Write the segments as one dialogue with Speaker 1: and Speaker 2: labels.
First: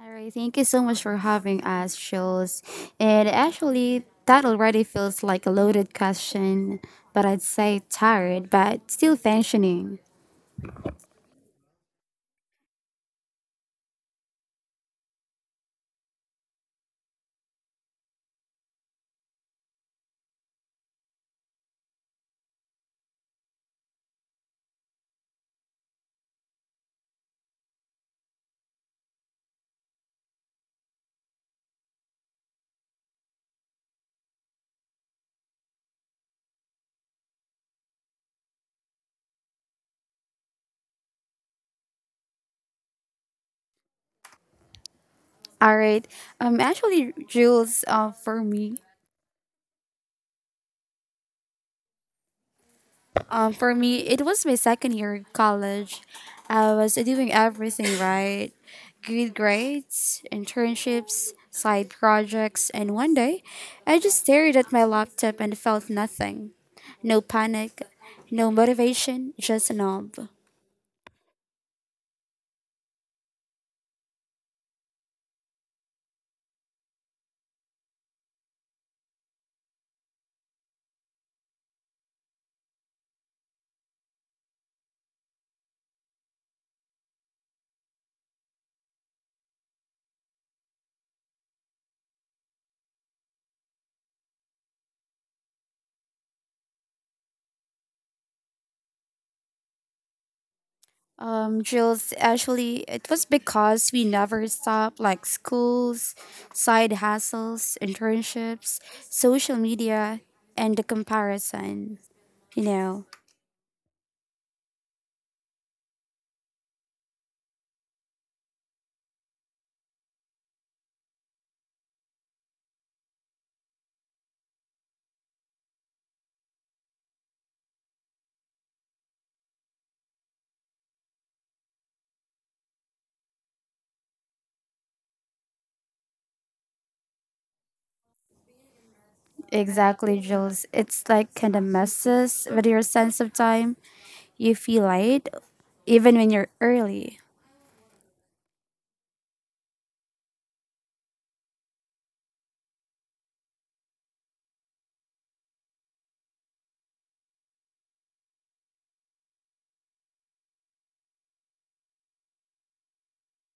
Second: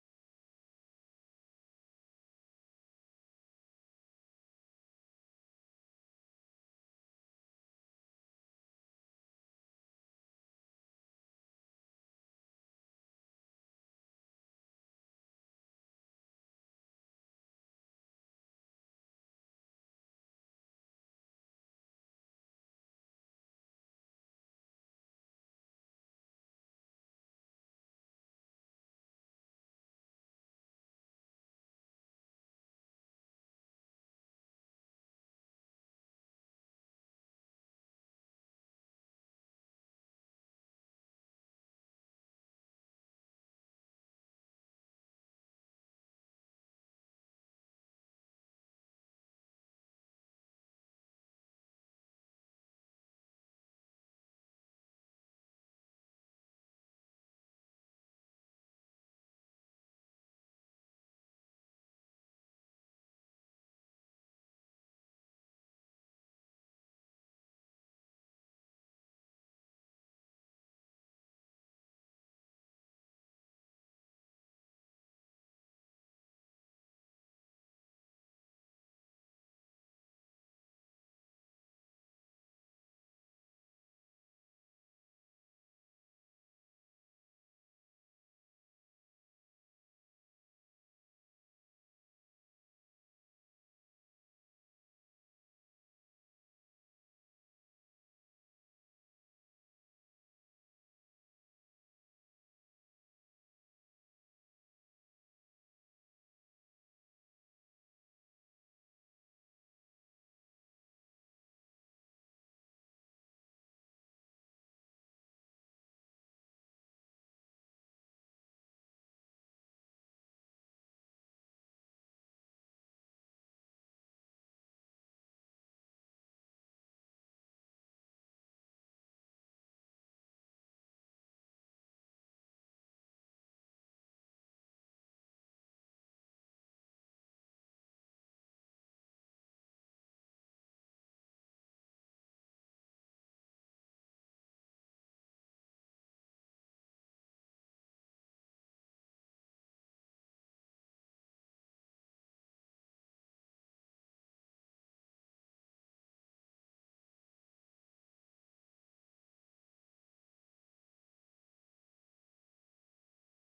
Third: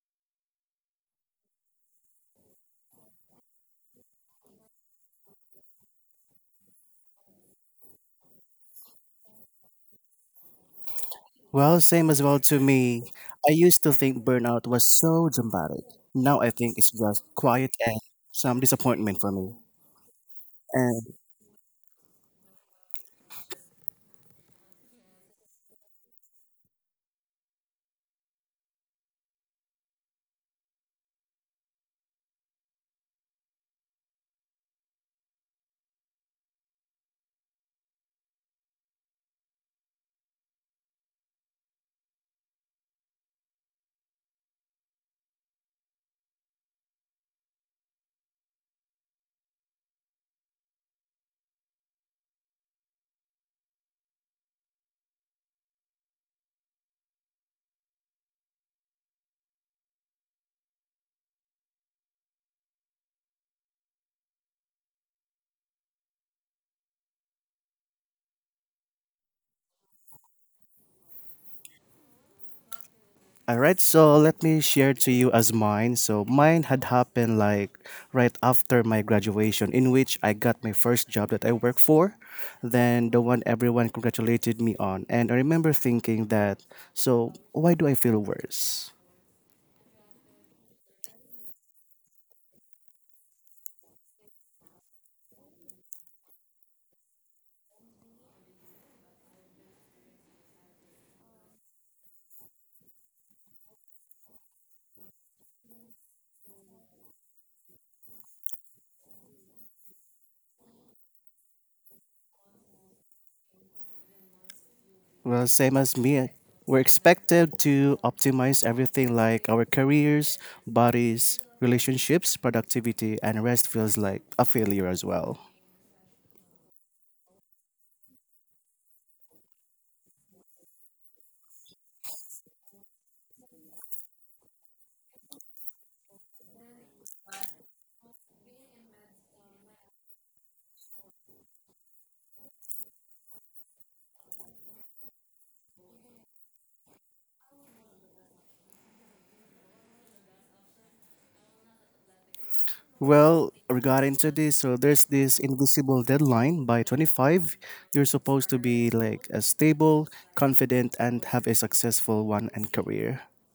Speaker 1: All right, thank you so much for having us, Jules. And actually, that already feels like a loaded question, but I'd say tired, but still functioning.
Speaker 2: Well, same as well to me. I used to think burnout was so dramatic. Now I think it's just quiet and some disappointment for me. And
Speaker 1: All right, actually, Jules, for me, For me, it was my second year in college. I was doing everything right good grades, internships, side projects, and one day I just stared at my laptop and felt nothing. No panic, no motivation, just a numb.
Speaker 2: all right, so let me share to you as mine. So mine had happened like right after my graduation, in which I got my first job that I worked for, then the one everyone congratulated me on. And I remember thinking that, so why do I feel worse?
Speaker 1: Jules, actually, it was because we never stopped like schools, side hustles, internships, social media, and the comparison, you know.
Speaker 2: Well, same as me. We're expected to optimize everything like our careers, bodies, relationships, productivity, and rest feels like a failure as well.
Speaker 1: Exactly, Jules. It's like kind of messes with your sense of time. You feel late, even when you're early.
Speaker 2: Well, regarding to this, so there's this invisible deadline by 25. You're supposed to be like a stable, confident, and have a successful one and career.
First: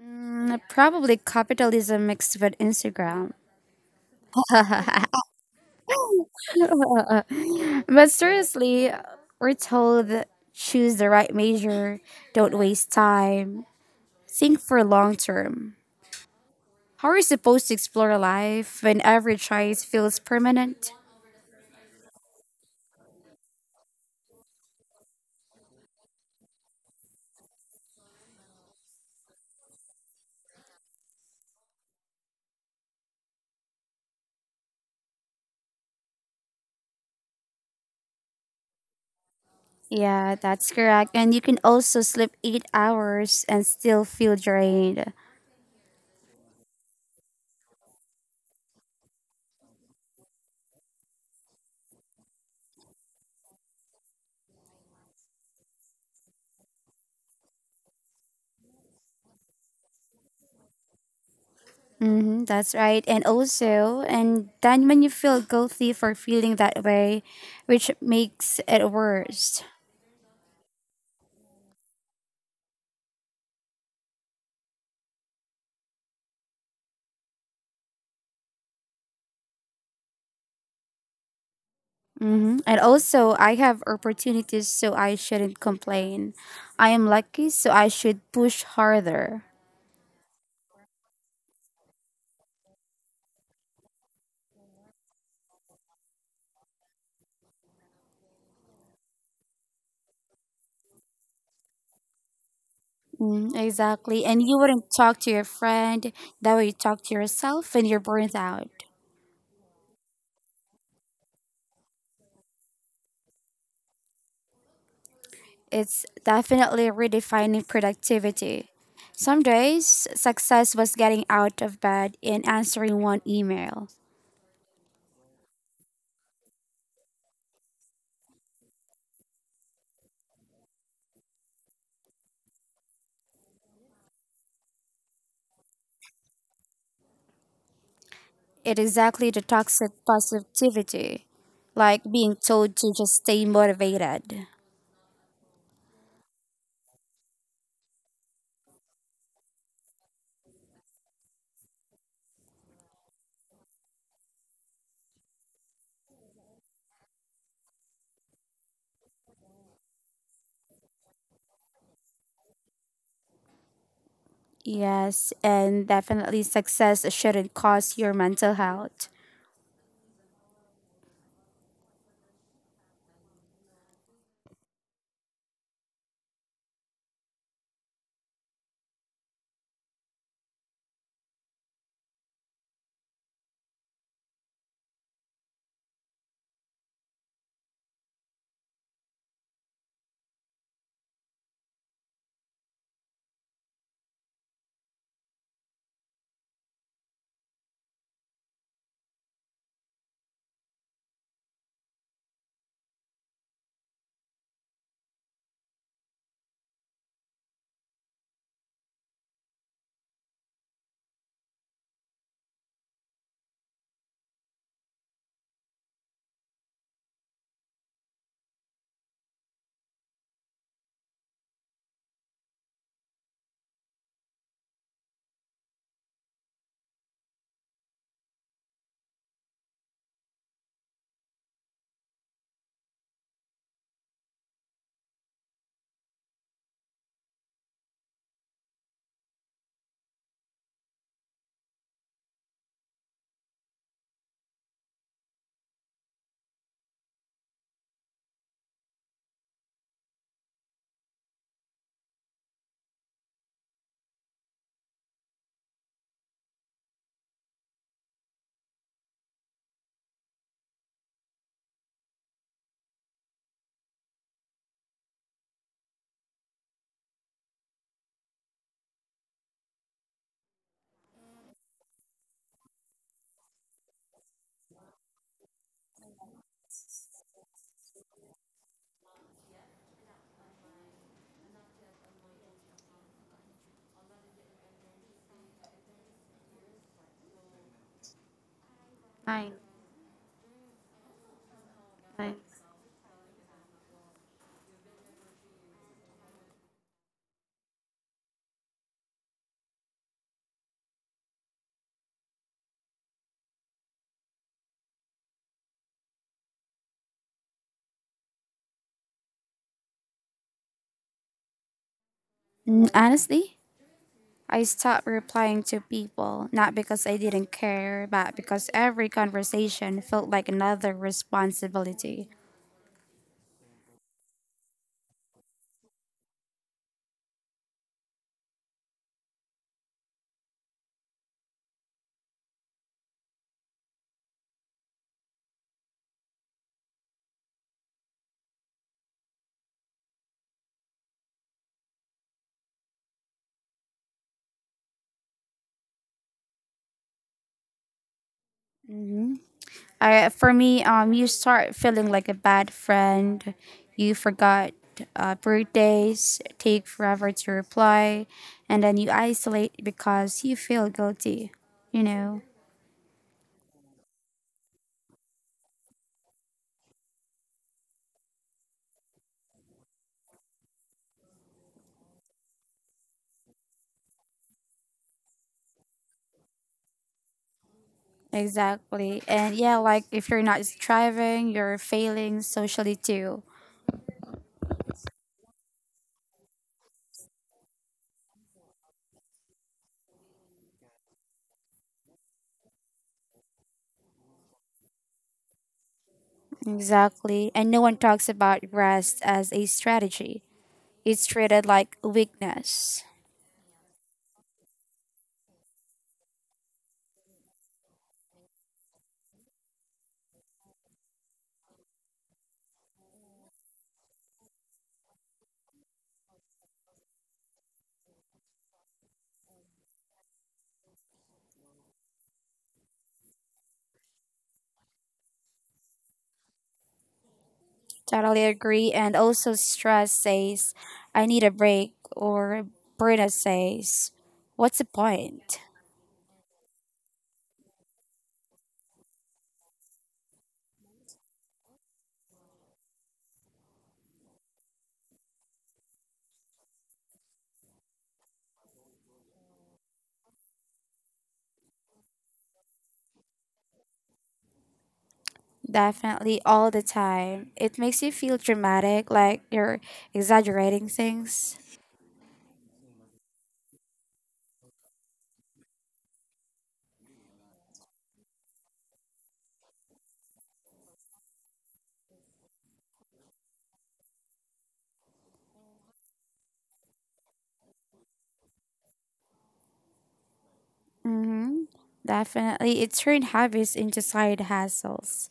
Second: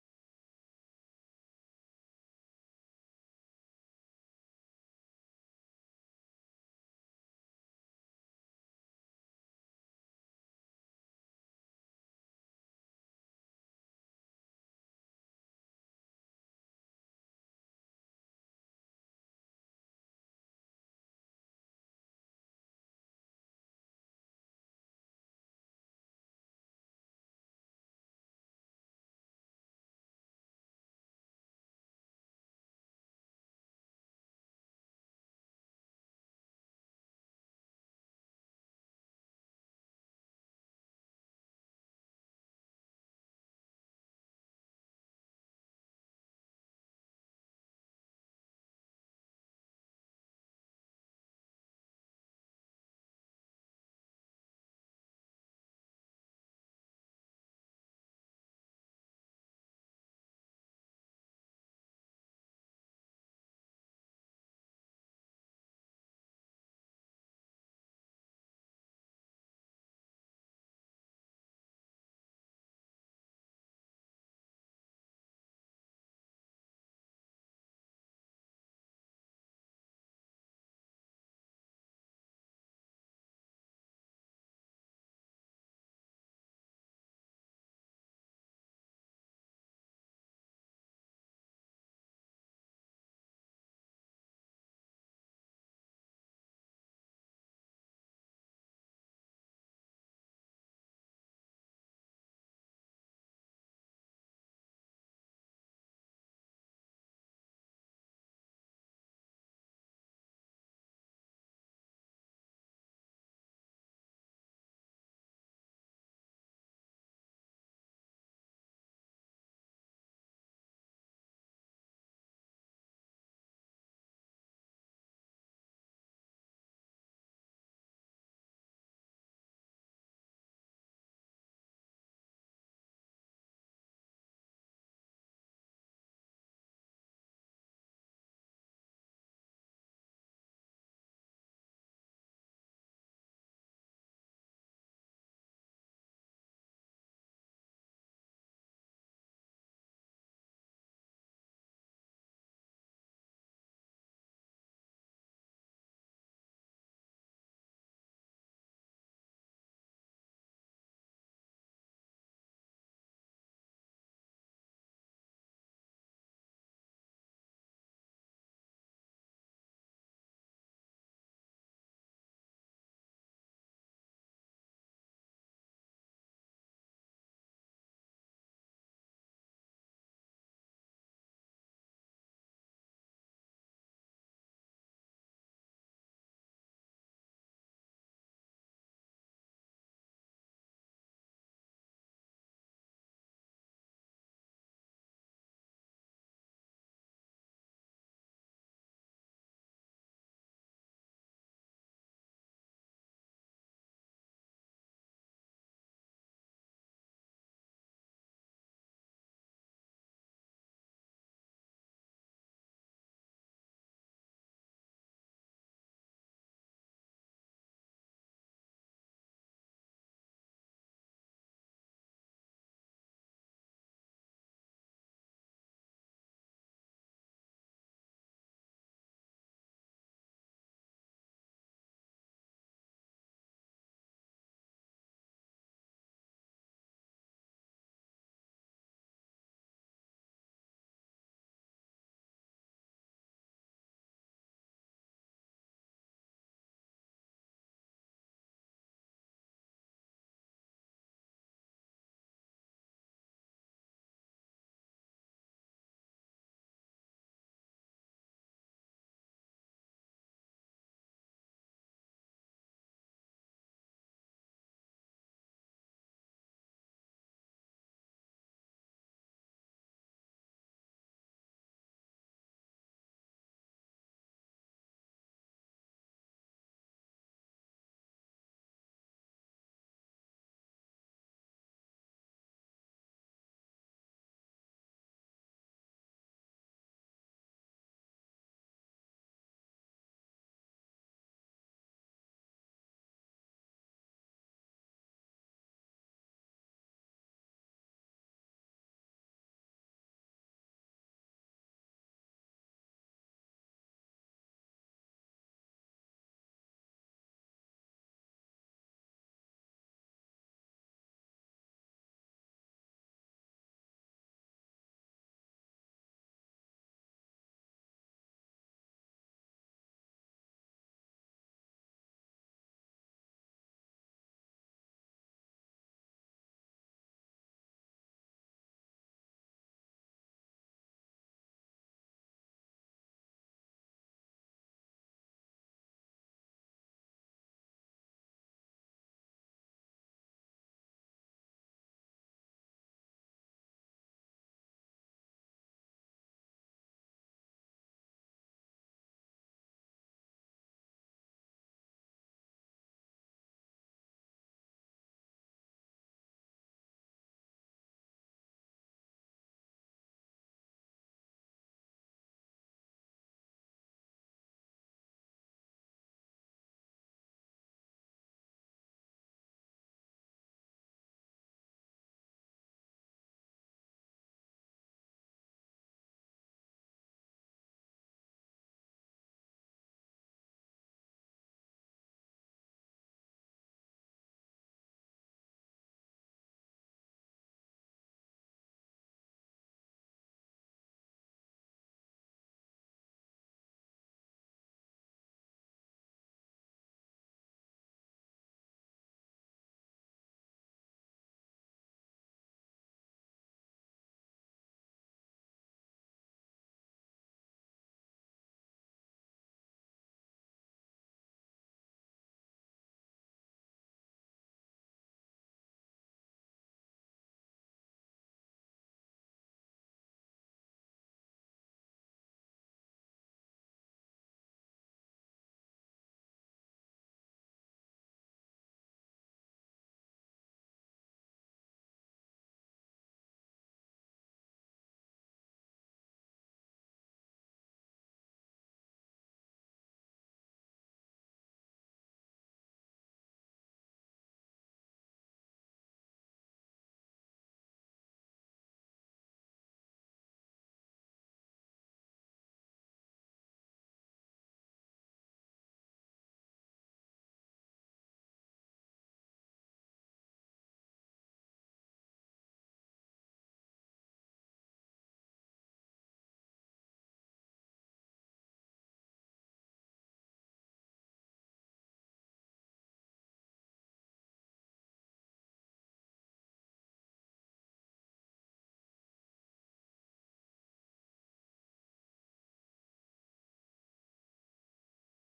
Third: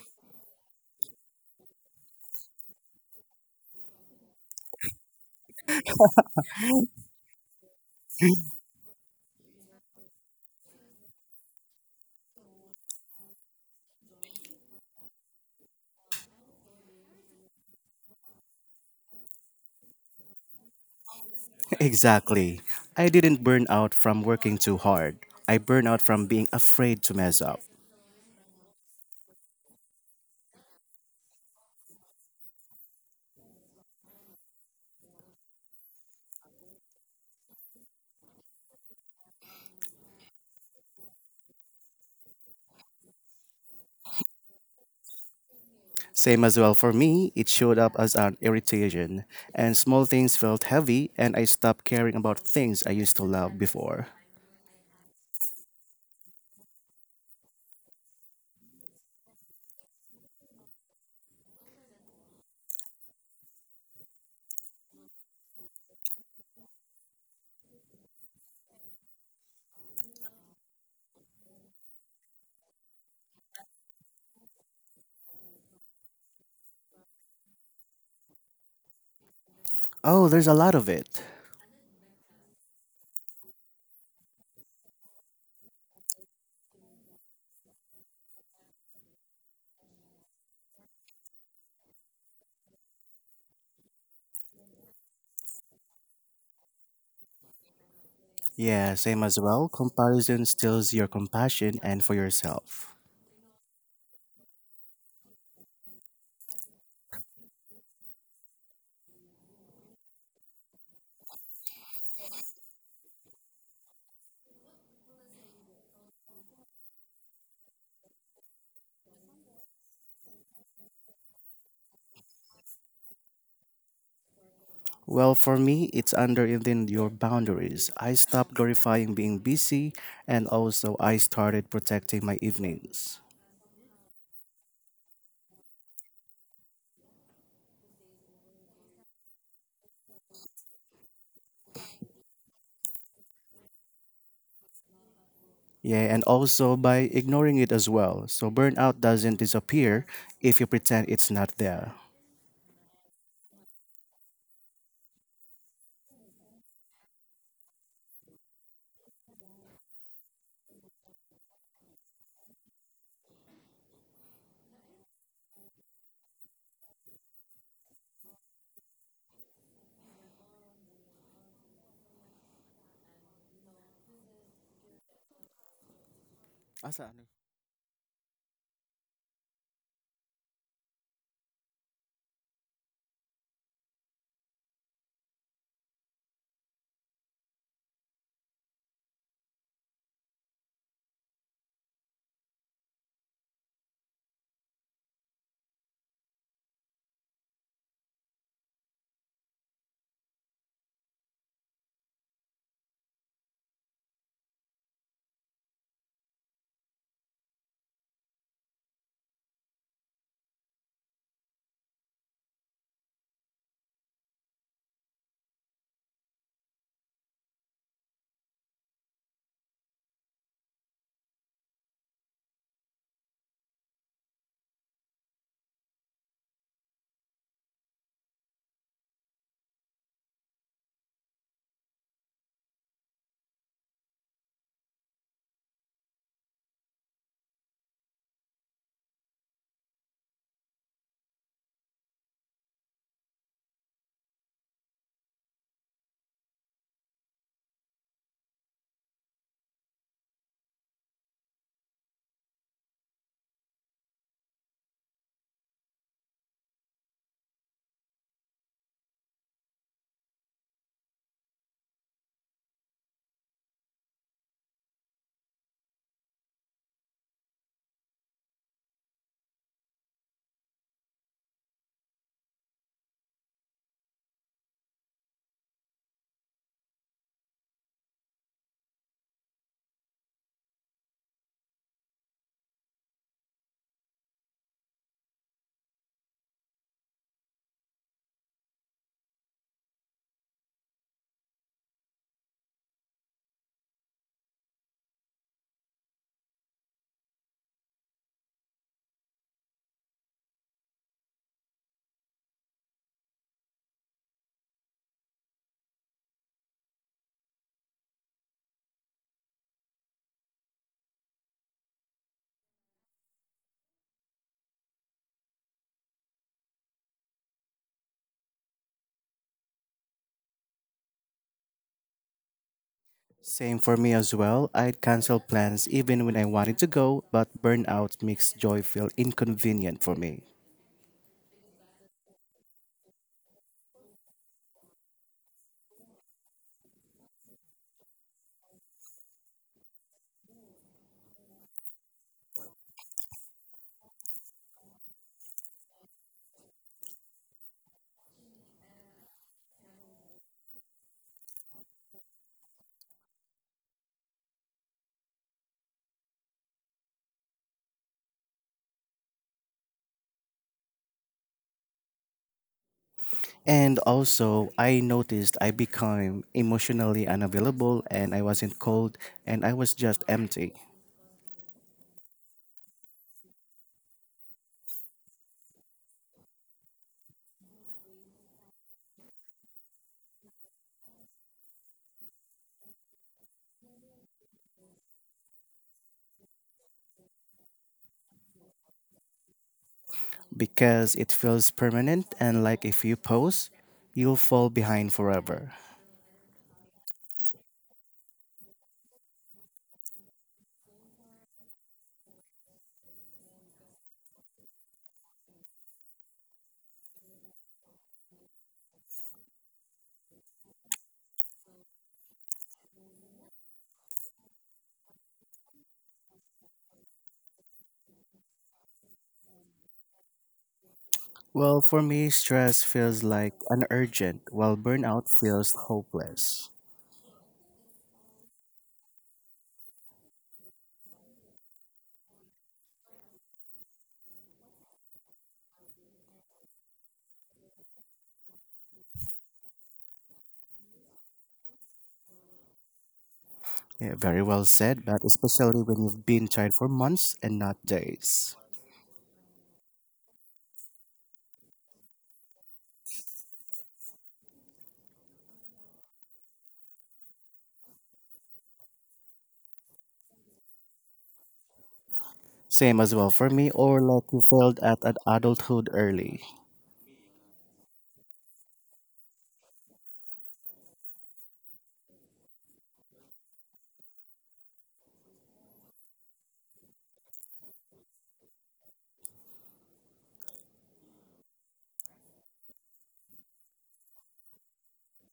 Speaker 1: Mm, probably capitalism mixed with Instagram. But seriously, we're told that choose the right major, don't waste time, think for long term. How are you supposed to explore life when every choice feels permanent?
Speaker 2: Exactly. I didn't burn out from working too hard. I burn out from being afraid to mess up.
Speaker 1: Yeah, that's correct. And you can also sleep 8 hours and still feel drained.
Speaker 2: Same as well for me, it showed up as an irritation, and small things felt heavy, and I stopped caring about things I used to love before.
Speaker 1: Mm-hmm, that's right. And also, and then when you feel guilty for feeling that way, which makes it worse.
Speaker 2: Oh, there's a lot of it.
Speaker 1: Mm-hmm. And also, I have opportunities, so I shouldn't complain. I am lucky, so I should push harder.
Speaker 2: Yeah, same as well. Comparison steals your compassion and for yourself.
Speaker 1: Mm, exactly. And you wouldn't talk to your friend that way you talk to yourself when you're burnt out. It's definitely redefining productivity. Some days, success was getting out of bed and answering one email.
Speaker 2: Well, for me, it's under within your boundaries. I stopped glorifying being busy, and also I started protecting my evenings.
Speaker 1: It exactly the toxic positivity, like being told to just stay motivated.
Speaker 2: Yeah, and also by ignoring it as well. So burnout doesn't disappear if you pretend it's not there.
Speaker 1: Yes, and definitely success shouldn't cost your mental health. Fine, fine. Honestly, I stopped replying to people, not because I didn't care, but because every conversation felt like another responsibility.
Speaker 2: Same for me as well. I'd cancel plans even when I wanted to go, but burnout makes joy feel inconvenient for me.
Speaker 1: For me, you start feeling like a bad friend. You forgot birthdays, take forever to reply, and then you isolate because you feel guilty. You know
Speaker 2: And also, I noticed I became emotionally unavailable and I wasn't cold and I was just empty.
Speaker 1: exactly, and yeah, like if you're not striving, you're failing socially too.
Speaker 2: Because it feels permanent and like if you pause, you'll fall behind forever.
Speaker 1: Exactly, and no one talks about rest as a strategy. It's treated like weakness.
Speaker 2: Well, for me, stress feels like an urgent, while burnout feels hopeless.
Speaker 1: Totally agree. And also, stress says, I need a break, or burnout says, what's the point?
Speaker 2: Yeah, very well said, but especially when you've been tried for months and not days.
Speaker 1: Definitely all the time. It makes you feel dramatic, like you're exaggerating things.
Speaker 2: Same as well for me, or like you failed at an adulthood early.
Speaker 1: Mm-hmm. Definitely. It turned habits into side hassles.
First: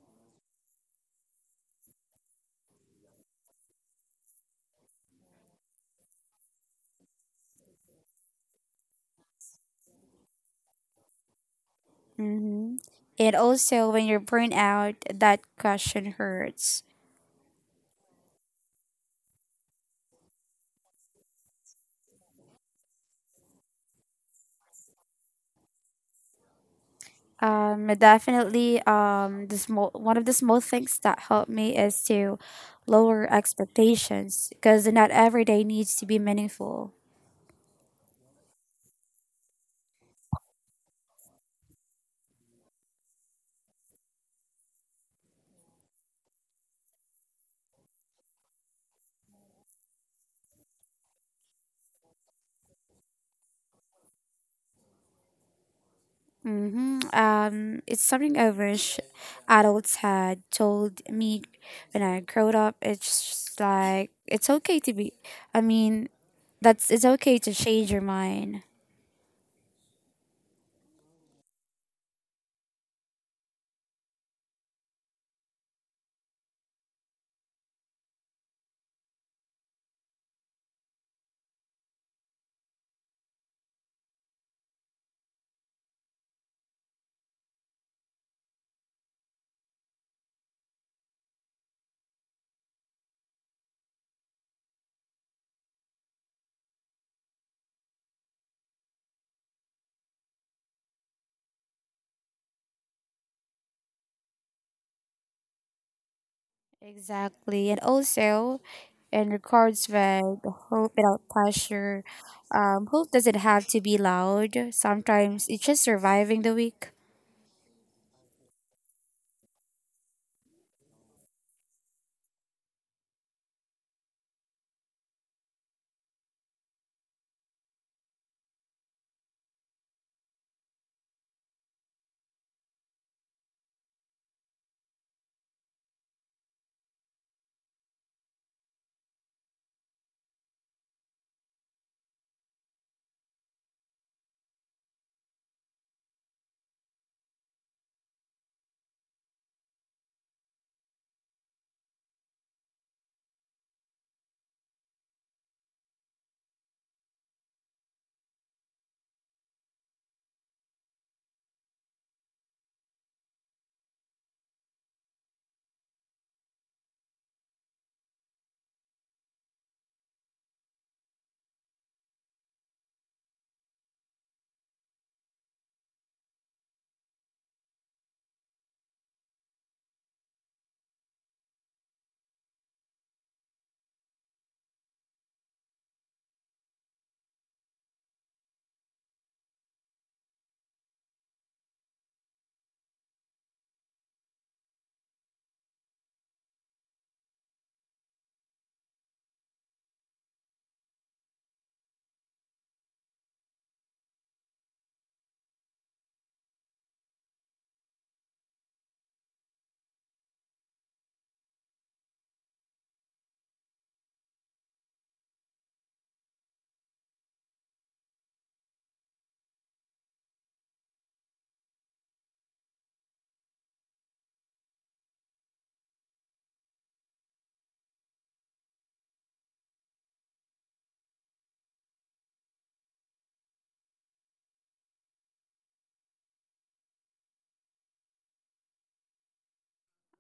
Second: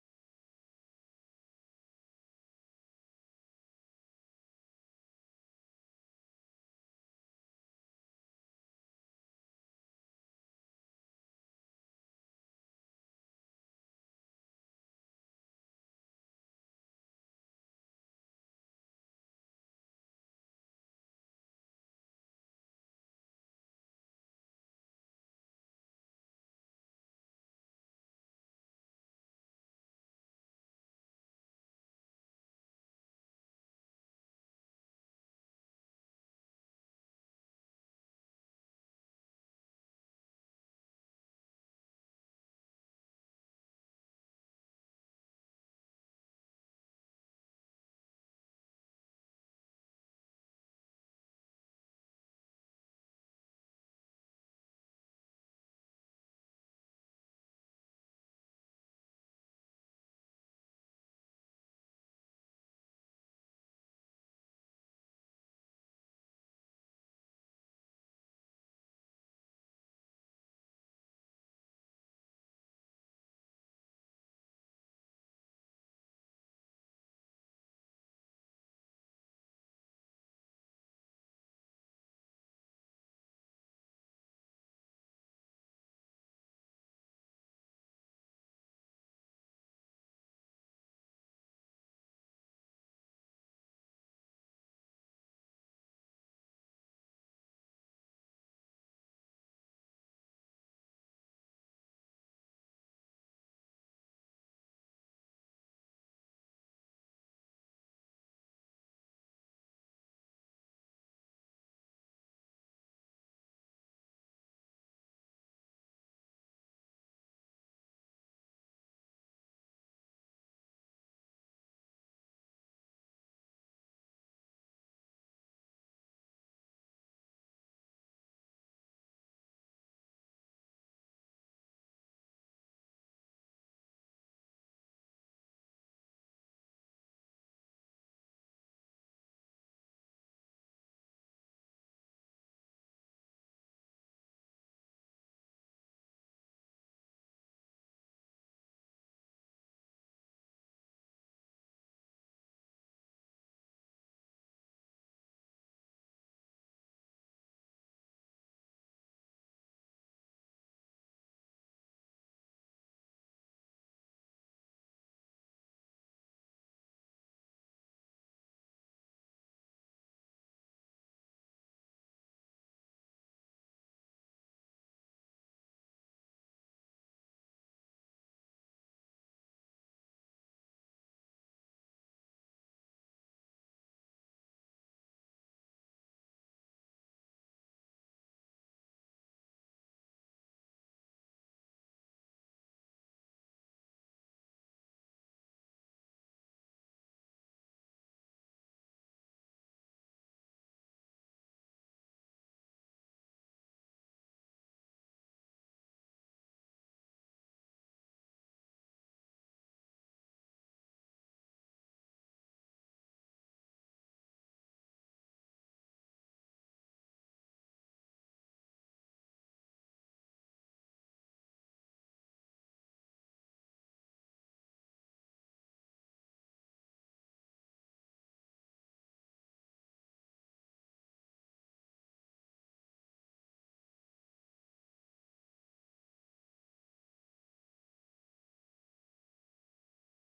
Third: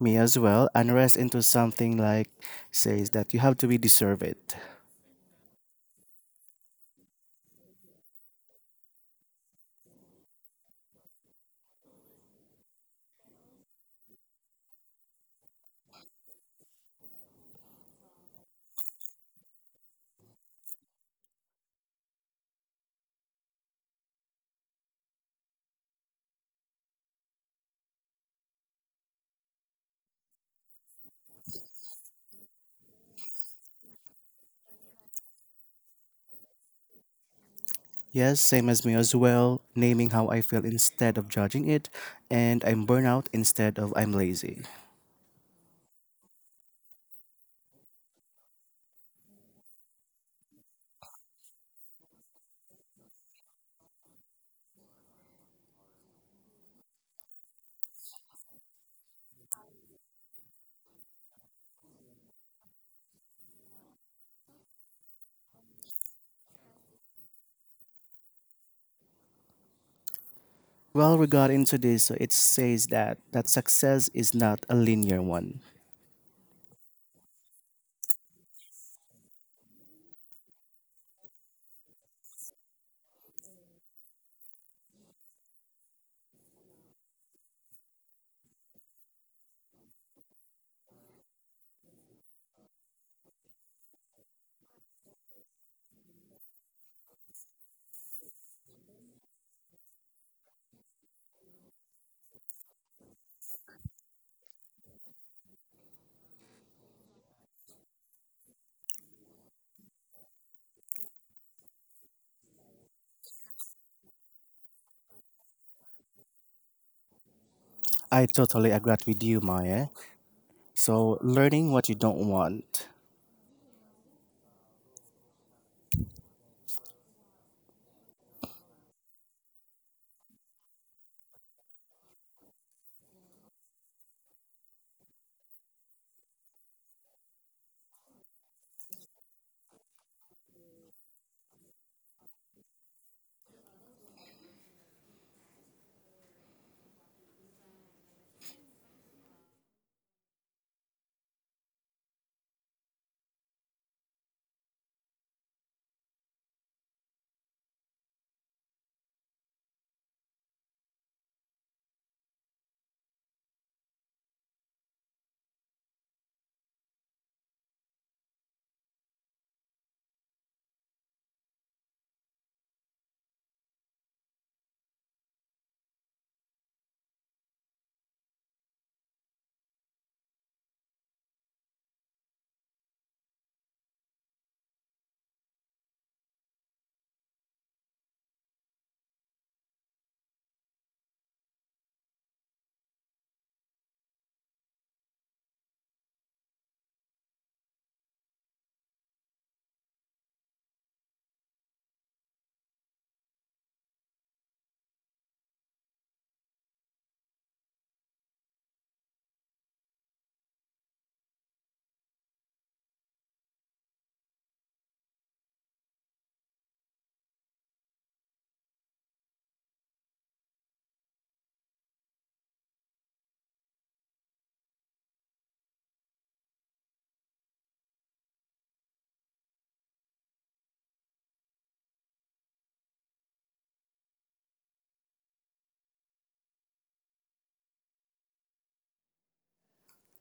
Speaker 2: Me as well, unrest into something like says that you have to be deserve it.
Speaker 1: Mm-hmm. And also, when you're burned out, that question hurts. Definitely. The small one of the small things that help me is to lower expectations because not every day needs to be meaningful.
Speaker 2: Yes, same as me as well, naming how I feel instead of judging it, and I'm burnout instead of I'm lazy.
Speaker 1: Mm-hmm. It's something I wish adults had told me when I growed up. It's just like it's okay to be. I mean, that's it's okay to change your mind.
Speaker 2: Well, we got into this, so it says that success is not a linear one.
Speaker 1: Exactly, and also and records vibe hope without pressure. Hope doesn't have to be loud. Sometimes it's just surviving the week.
Speaker 2: I totally agree with you, Maya. So, learning what you don't want.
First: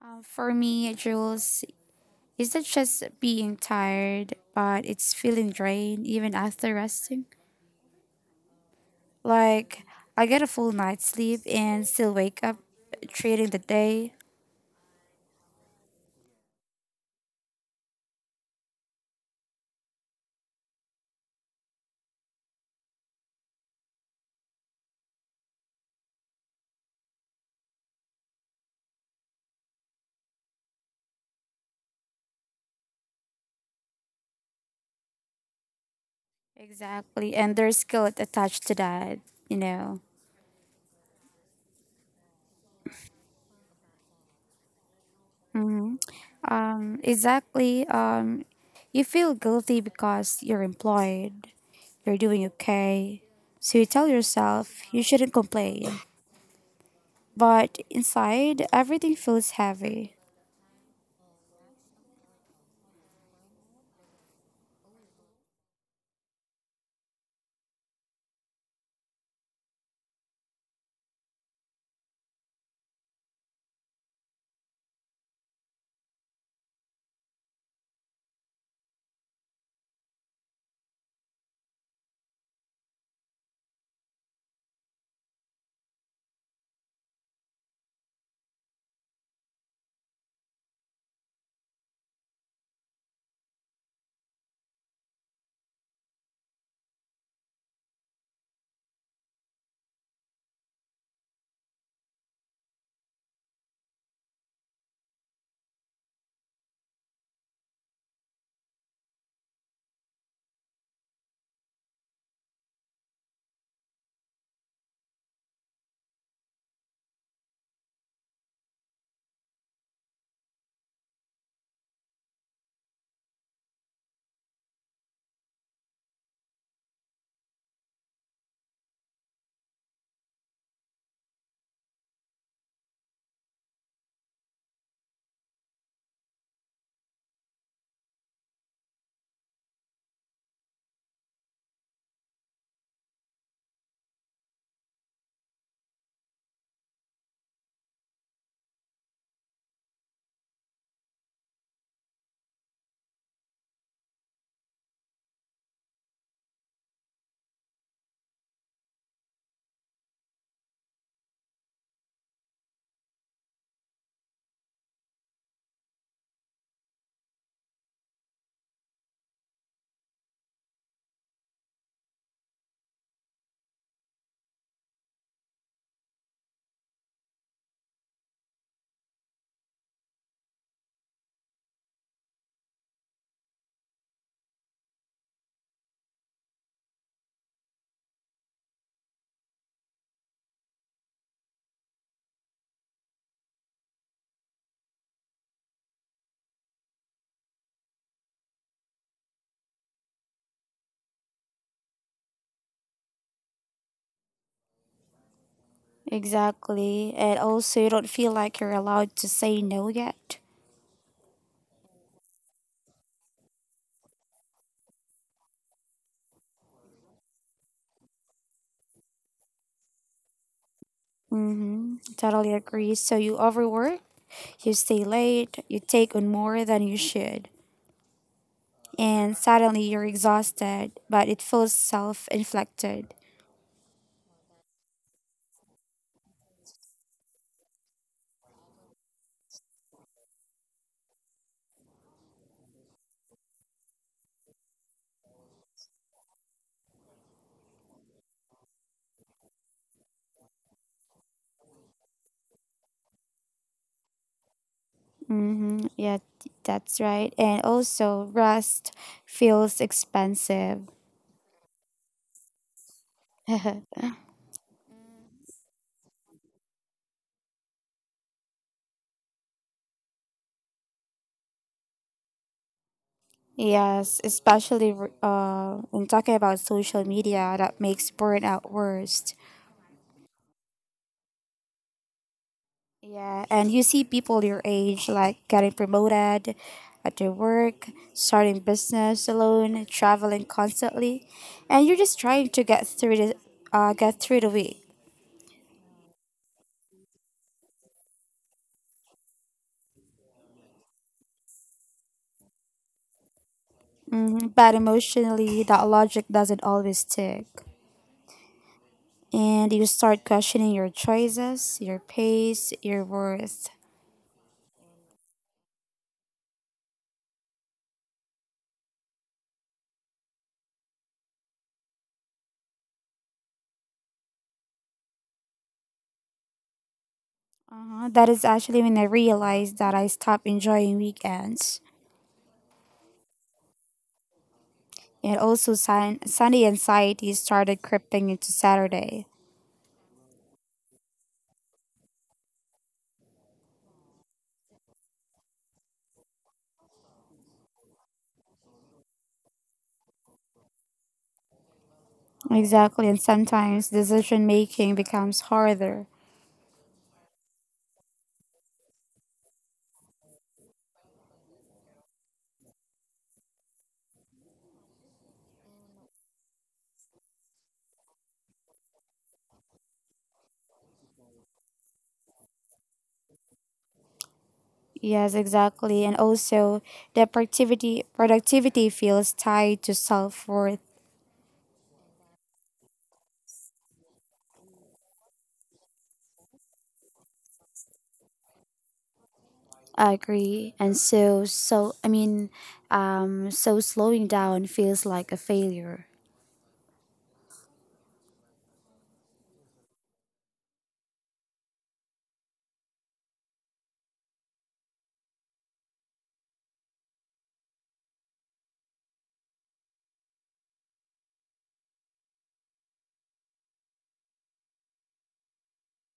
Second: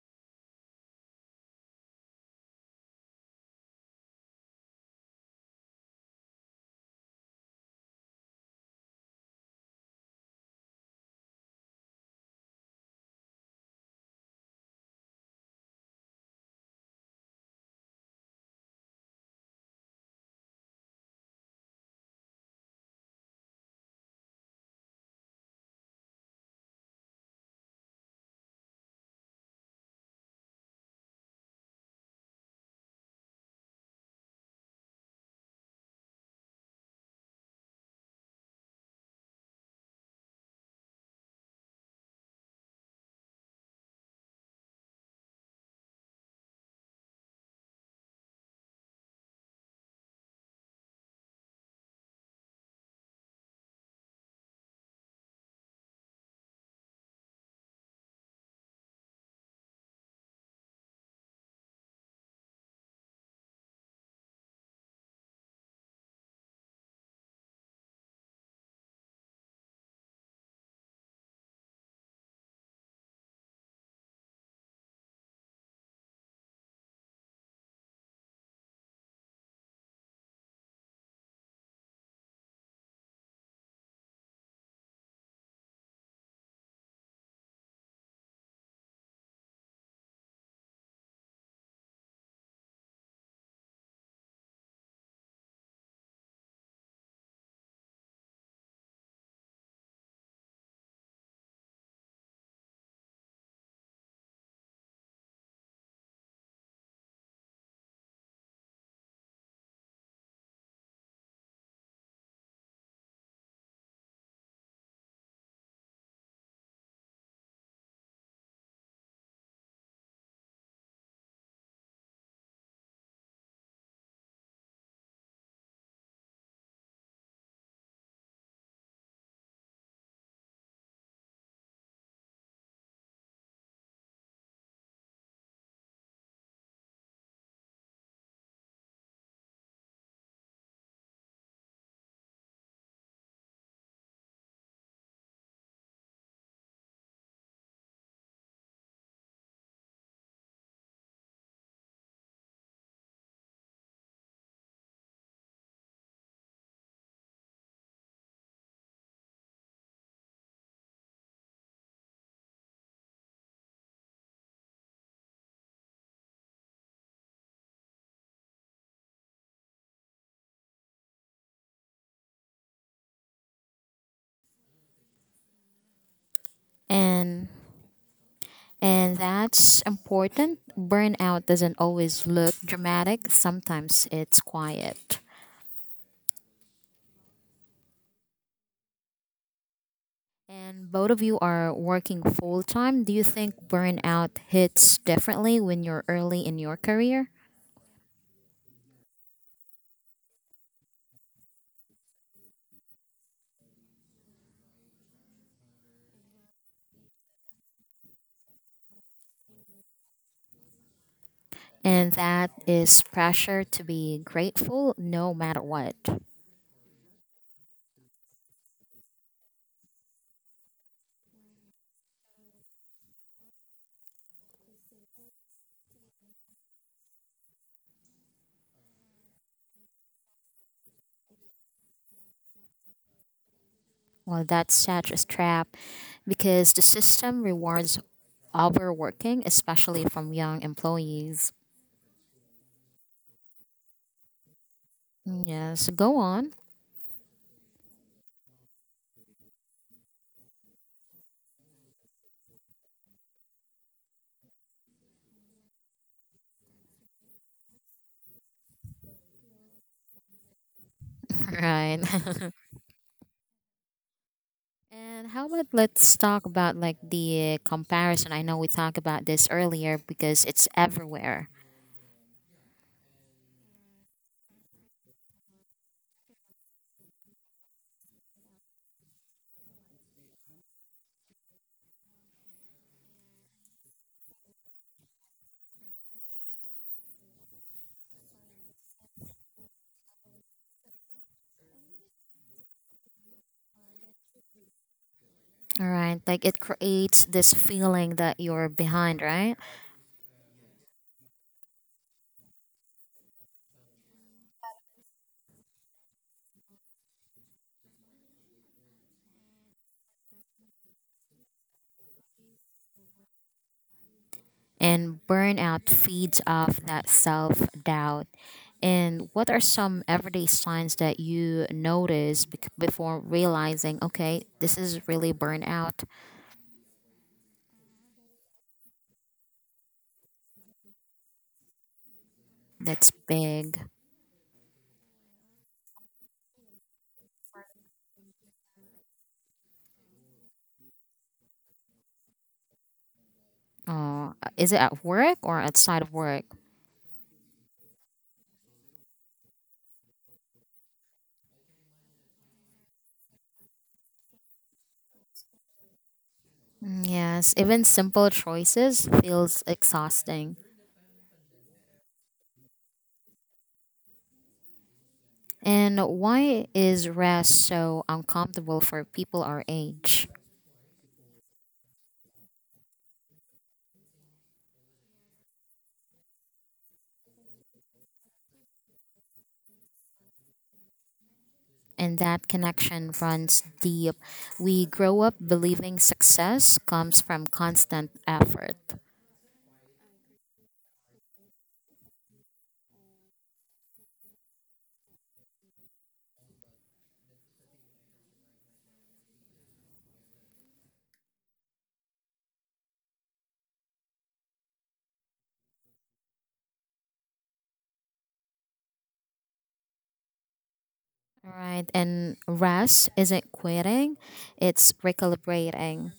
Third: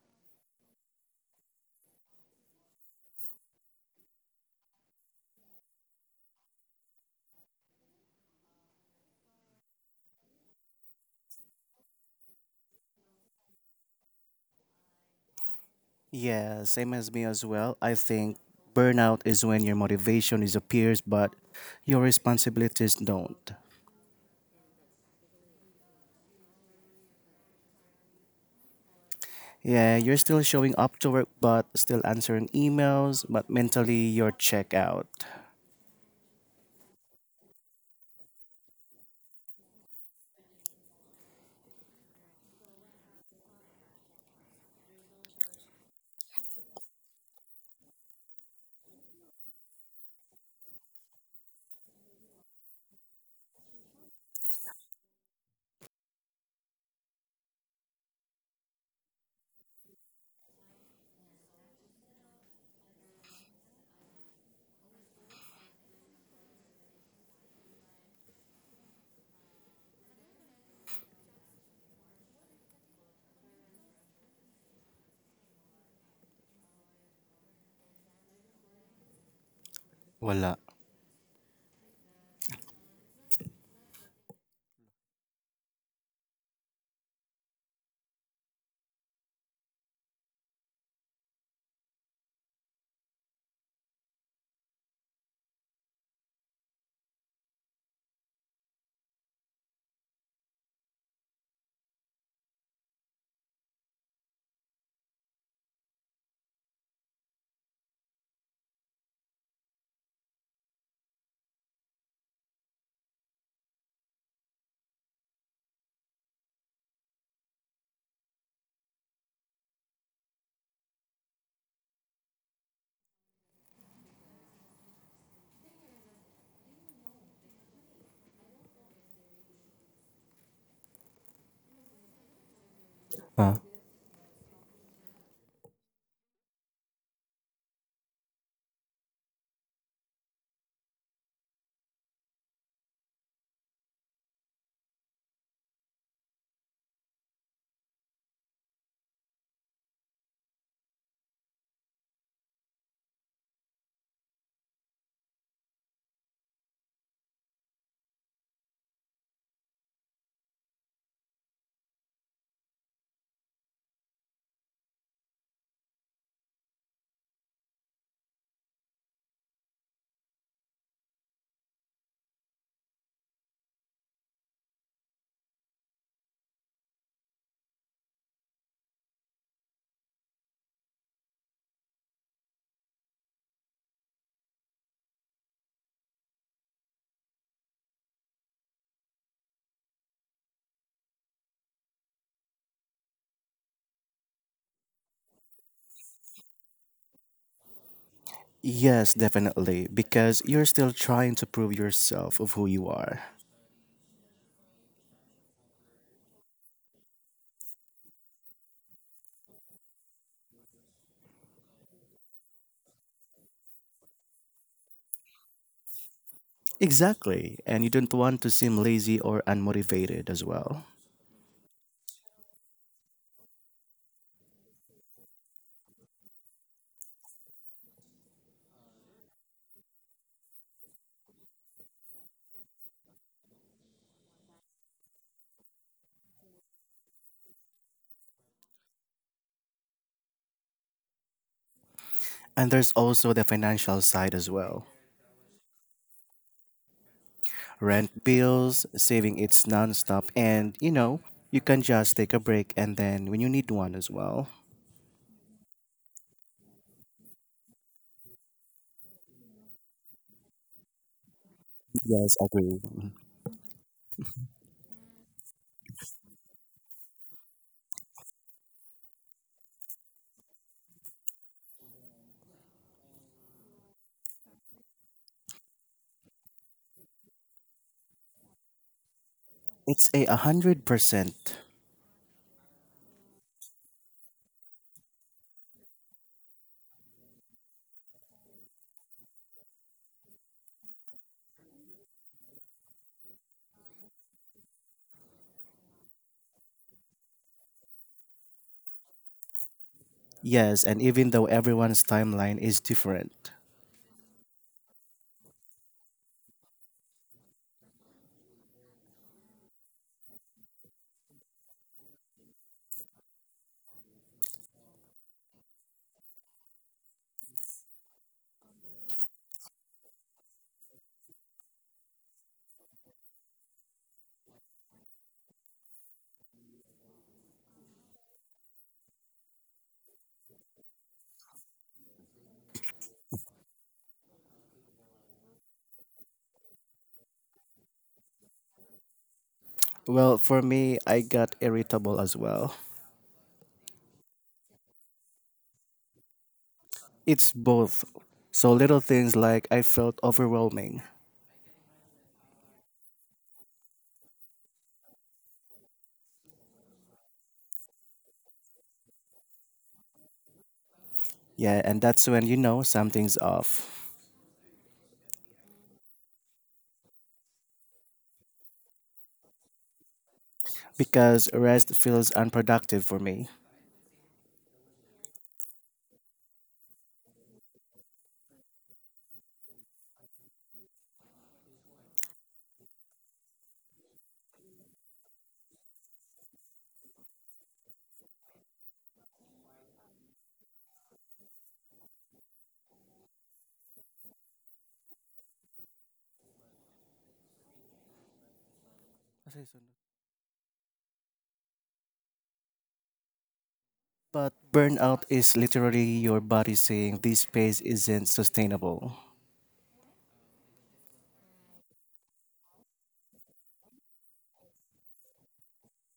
Speaker 1: For me, Jules, it's not just being tired, but it's feeling drained even after resting. Like I get a full night's sleep and still wake up treating the day.
Speaker 2: Yeah, same as me as well. I think burnout is when your motivation disappears, but your responsibilities don't. Yeah, you're still showing up to work, but still answering emails, but mentally you're checked out.
Speaker 1: Exactly, and there's guilt attached to that, you know. Hmm. Exactly. You feel guilty because you're employed, you're doing okay. So you tell yourself you shouldn't complain. But inside, everything feels heavy.
Speaker 2: Wala.
Speaker 3: and and that's important. Burnout doesn't always look dramatic, sometimes it's quiet. And both of you are working full time. Do you think burnout hits differently when you're early in your career?
Speaker 2: Yes, definitely, because you're still trying to prove yourself of who you are.
Speaker 1: Exactly. And also, you don't feel like you're allowed to say no yet.
Speaker 3: And that is pressure to be grateful no matter what.
Speaker 2: Exactly, and you don't want to seem lazy or unmotivated as well.
Speaker 1: Mm-hmm. Totally agree. So you overwork, you stay late, you take on more than you should, and suddenly you're exhausted, but it feels self inflicted.
Speaker 3: Well, that's such a trap, because the system rewards overworking, especially from young employees.
Speaker 2: And there's also the financial side as well.
Speaker 3: Yes, go on.
Speaker 2: Rent bills, saving it's nonstop, and you know, you can just take a break and then when you need one as well.
Speaker 1: Mm-hmm. Yeah, that's right. And also, rest feels expensive.
Speaker 3: Right.
Speaker 2: Yes, agree.
Speaker 3: And how about let's talk about like the comparison? I know we talked about this earlier because it's everywhere.
Speaker 1: Yes, especially when talking about social media, that makes burnout worse.
Speaker 2: It's 100%.
Speaker 1: Yeah, and you see people your age like getting promoted at their work, starting business alone, traveling constantly, and you're just trying to get through the week.
Speaker 3: All right, like it creates this feeling that you're behind, right?
Speaker 2: Yes, and even though everyone's timeline is different.
Speaker 1: Mm-hmm. But emotionally, that logic doesn't always stick. And you start questioning your choices, your pace, your worth.
Speaker 3: And burnout feeds off that self doubt. And what are some everyday signs that you notice before realizing, okay, this is really burnout?
Speaker 1: Uh-huh. That is actually when I realized that I stopped enjoying weekends.
Speaker 3: That's big.
Speaker 1: And also, Sunday anxiety started creeping into Saturday.
Speaker 2: Well, for me, I got irritable as well.
Speaker 3: Is it at work or outside of work?
Speaker 2: It's both. So little things like I felt overwhelming.
Speaker 1: Exactly, and sometimes decision making becomes harder.
Speaker 3: Mm, yes, even simple choices feels exhausting.
Speaker 2: Yeah, and that's when you know something's off.
Speaker 3: And why is rest so uncomfortable for people our age?
Speaker 2: Because rest feels unproductive for me.
Speaker 1: Yes, exactly, and also the productivity feels tied to self worth.
Speaker 3: And that connection runs deep. We grow up believing success comes from constant effort.
Speaker 1: I agree, and so slowing down feels like a failure.
Speaker 2: But burnout is literally your body saying this pace isn't sustainable.
Speaker 3: Right, and rest isn't quitting, it's recalibrating.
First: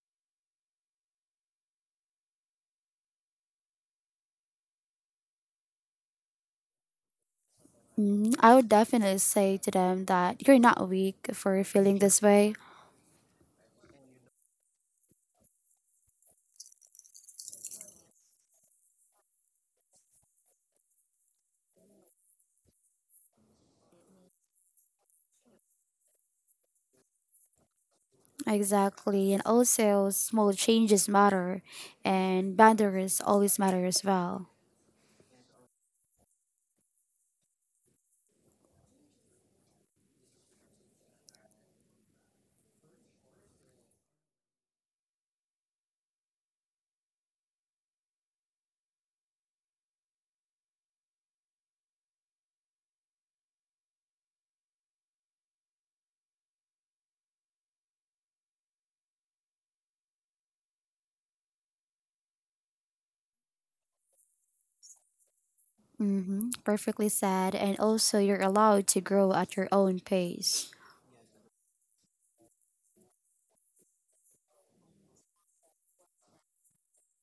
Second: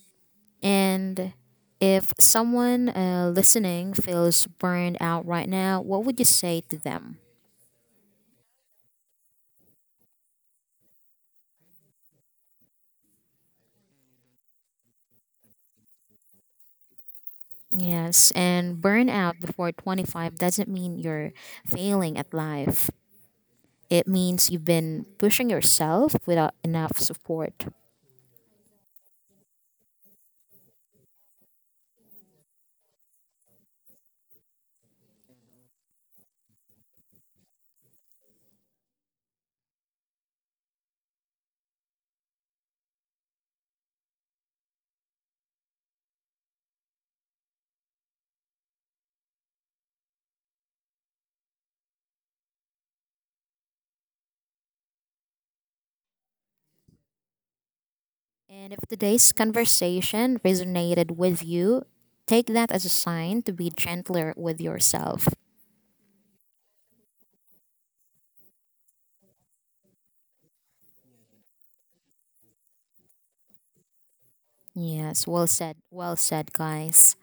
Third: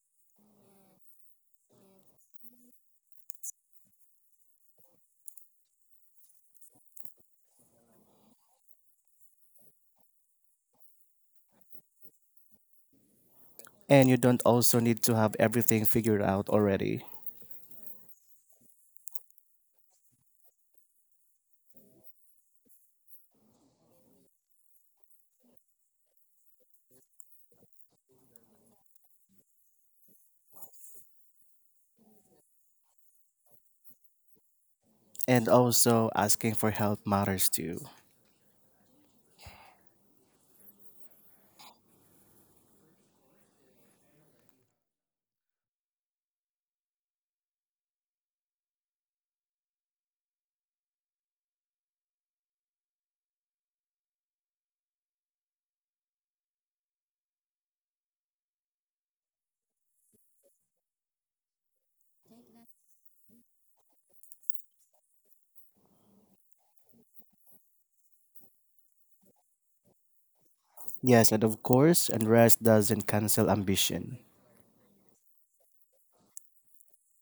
Speaker 3: And if someone listening feels burned out right now, what would you say to them?
Speaker 1: Mm, I would definitely say to them that you're not weak for feeling this way.
Speaker 2: And you don't also need to have everything figured out already.
Speaker 3: Yes, and burnout before 25 doesn't mean you're failing at life. It means you've been pushing yourself without enough support.
Speaker 1: Exactly. And also, small changes matter, and boundaries always matter as well.
Speaker 2: And also, asking for help matters too.
Speaker 3: And if today's conversation resonated with you, take that as a sign to be gentler with yourself.
Speaker 1: Hmm. Perfectly said. And also, you're allowed to grow at your own pace.
Speaker 2: Yes, and of course, and rest doesn't cancel ambition.
Speaker 3: Yes, well said, guys.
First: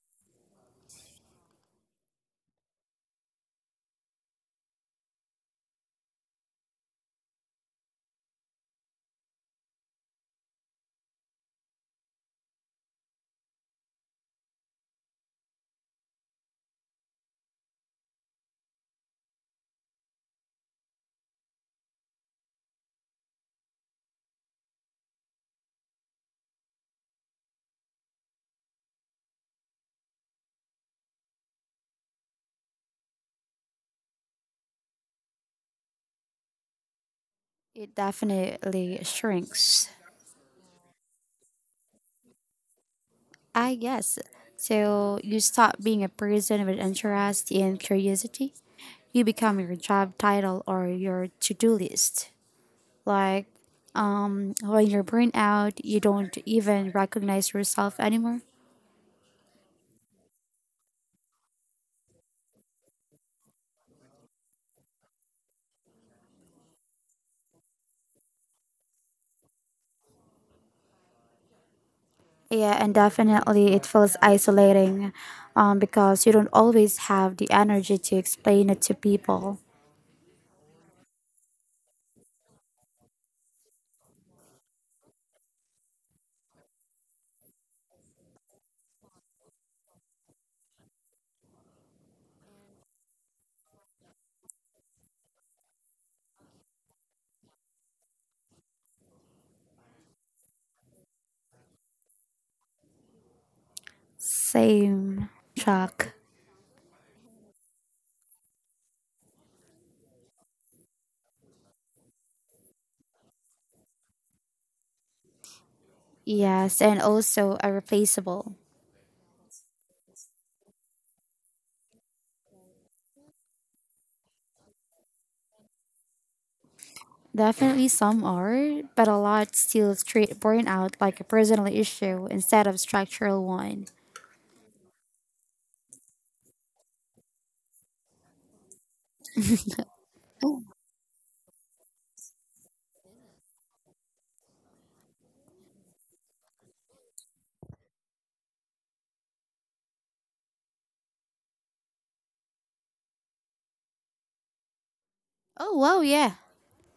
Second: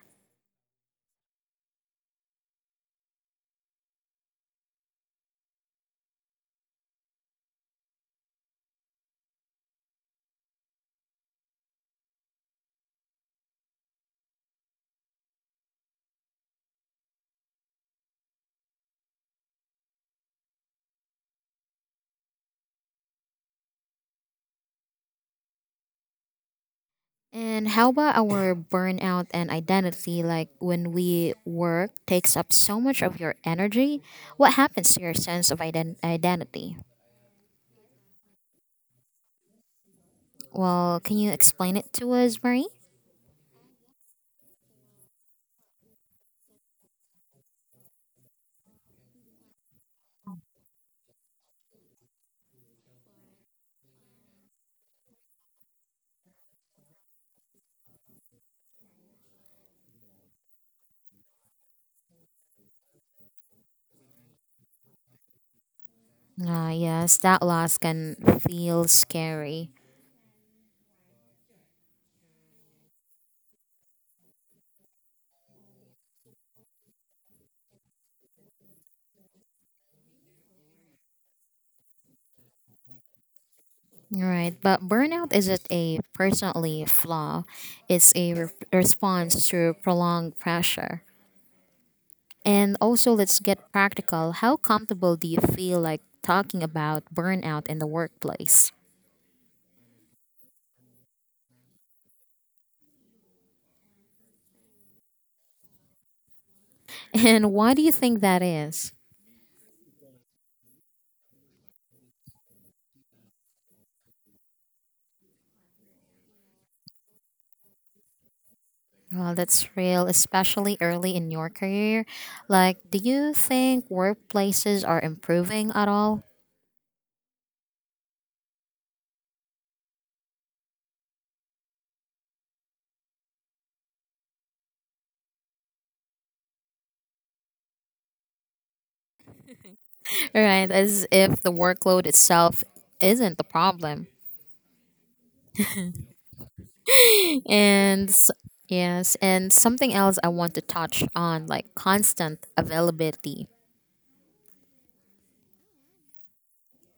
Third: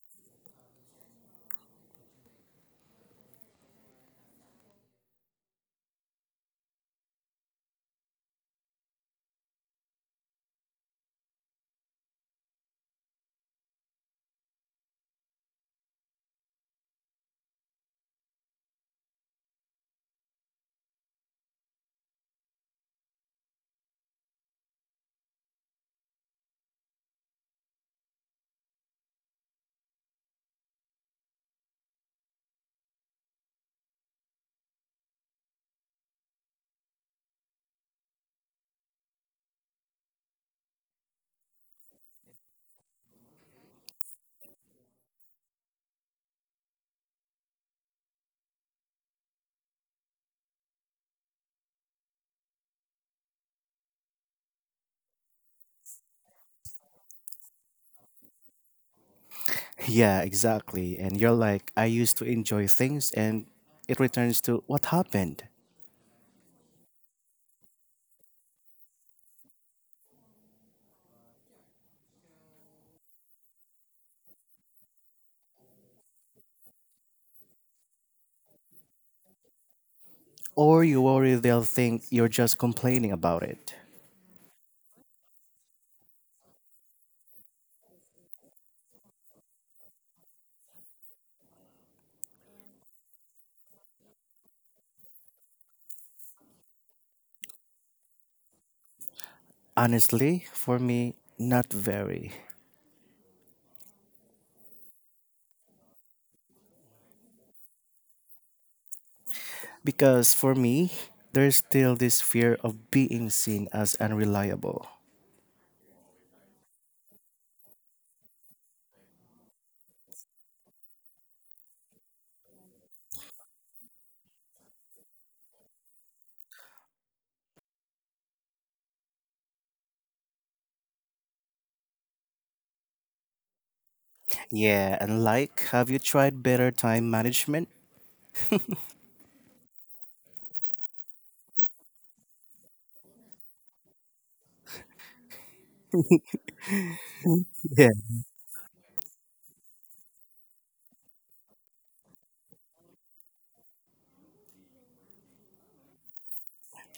Speaker 3: And how about our burnout and identity? Like when we work takes up so much of your energy, what happens to your sense of identity?
Speaker 1: It definitely shrinks.
Speaker 3: Well, can you explain it to us, Marie?
Speaker 1: Ah, yes. So, you stop being a person with interest and curiosity. You become your job title or your to do list. Like, when you're burned out, you don't even recognize yourself anymore.
Speaker 2: Yeah, exactly. And you're like, I used to enjoy things, and it returns to what happened.
Speaker 3: Ah, yes, that loss can feel scary.
Speaker 1: Yeah, and definitely it feels isolating because you don't always have the energy to explain it to people.
Speaker 2: Or you worry they'll think you're just complaining about it.
Speaker 3: Right, but burnout isn't a personally flaw. It's a response to prolonged pressure. And also, let's get practical. How comfortable do you feel like talking about burnout in the workplace?
Speaker 2: Honestly, for me, not very.
Speaker 1: Same, Chuck.
Speaker 3: And why do you think that is?
Speaker 2: Because for me, there's still this fear of being seen as unreliable.
Speaker 1: Yes, and also are replaceable.
Speaker 3: Well, that's real, especially early in your career. Like, do you think workplaces are improving at all?
Speaker 1: Definitely some are, but a lot still treat burnout like a personal issue instead of structural one.
Speaker 2: Yeah, and like, have you tried better time management?
Speaker 1: Oh,
Speaker 3: Right, as if the workload itself isn't the problem.
Speaker 2: Yeah.
Speaker 3: And s- yes, and something else I want to touch on, like constant availability,
Speaker 1: oh, wow, yeah.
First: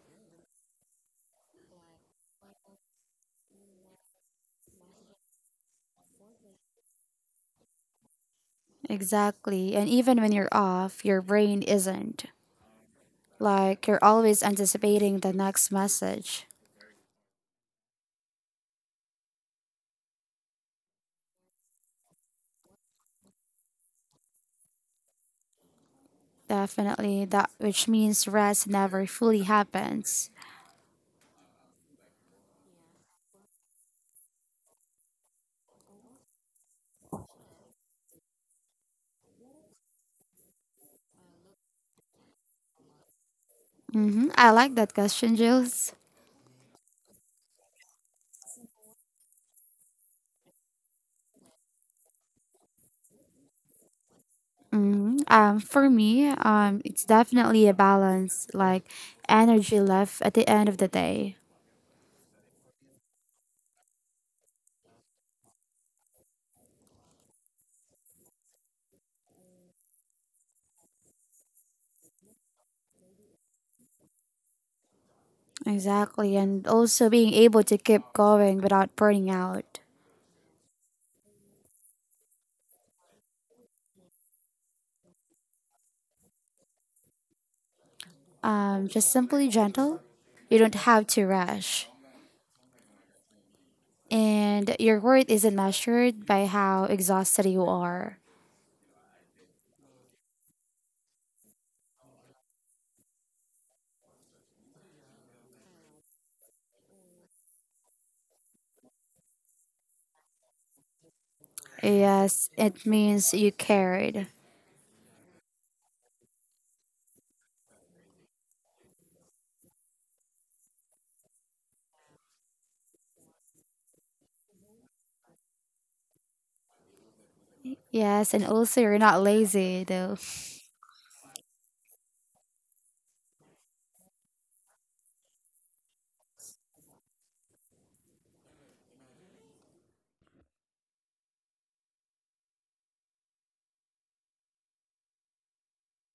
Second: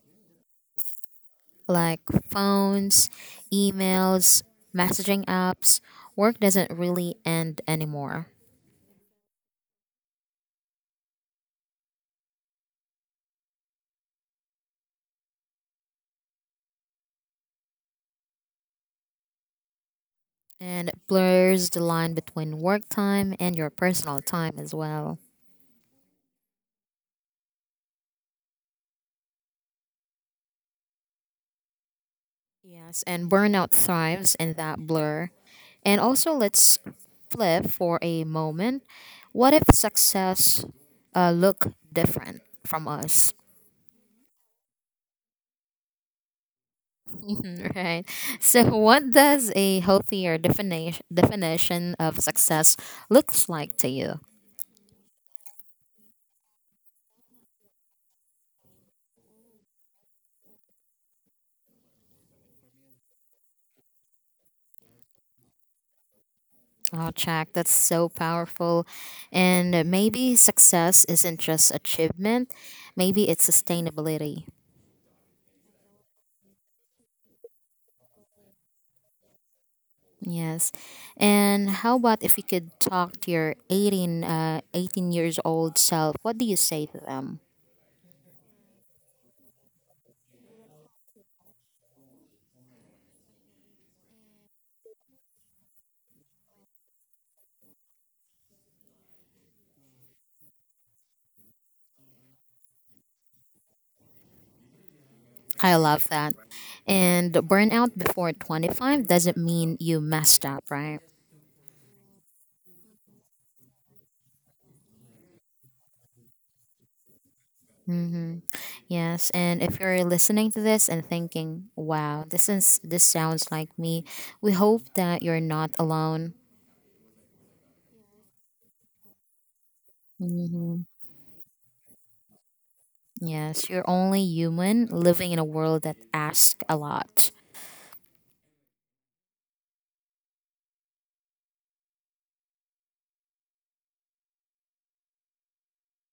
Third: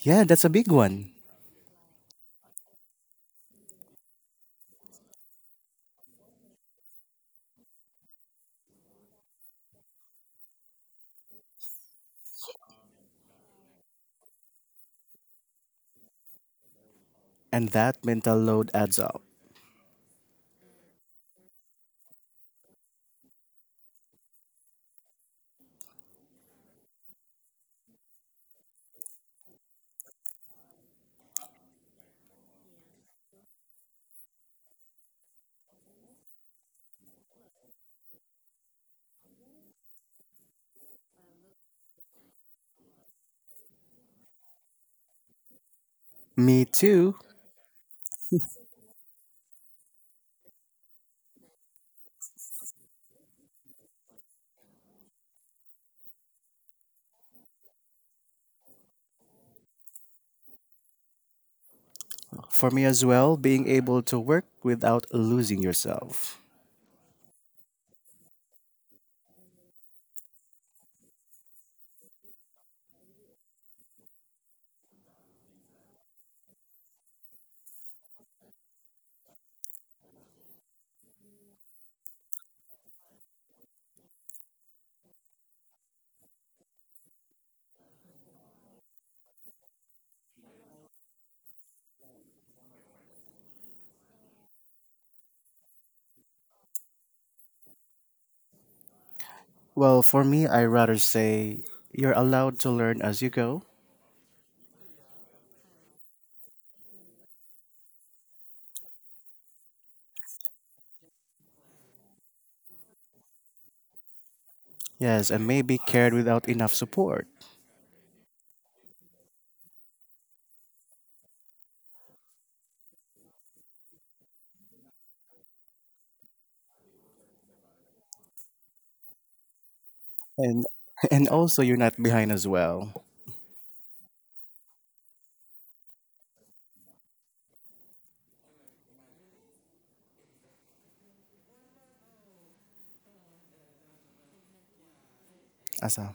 Speaker 2: Yeah, that's a big one.
Speaker 3: like phones, emails, messaging apps. Work doesn't really end anymore.
Speaker 1: Exactly. And even when you're off, your brain isn't. Like you're always anticipating the next message.
Speaker 2: And that mental load adds up.
Speaker 3: And it blurs the line between work time and your personal time as well.
Speaker 1: Definitely that which means rest never fully happens.
Speaker 3: Yes, and burnout thrives in that blur. And also, let's flip for a moment. What if success look different from us?
Speaker 1: Hmm. I like that question, Jules.
Speaker 2: Me too.
Speaker 3: Right. So, what does a healthier definition of success looks like to you?
Speaker 1: Hmm. For me, it's definitely a balance, like energy left at the end of the day.
Speaker 2: For me as well, being able to work without losing yourself.
Speaker 3: Oh, check. That's so powerful. And maybe success isn't just achievement. Maybe it's sustainability.
Speaker 1: Exactly, and also being able to keep going without burning out.
Speaker 3: Yes. And how about if you could talk to your 18 years old self? What do you say to them?
Speaker 1: Just simply gentle. You don't have to rush, and your worth isn't measured by how exhausted you are.
Speaker 2: Well, for me, I rather say you're allowed to learn as you go.
Speaker 3: I love that. And burnout before 25 doesn't mean you messed up, right?
Speaker 1: Yes, it means you cared.
Speaker 2: Yes, and maybe cared without enough support.
Speaker 3: Mm-hmm. Yes. And if you're listening to this and thinking, wow, this is this sounds like me, we hope that you're not alone.
Speaker 1: Yes, and also you're not lazy though.
Speaker 2: And
Speaker 3: Mm-hmm.
Speaker 2: and also you're not behind as well.
Speaker 3: Yes, you're only human living in a world that asks a lot.
Speaker 2: Asa.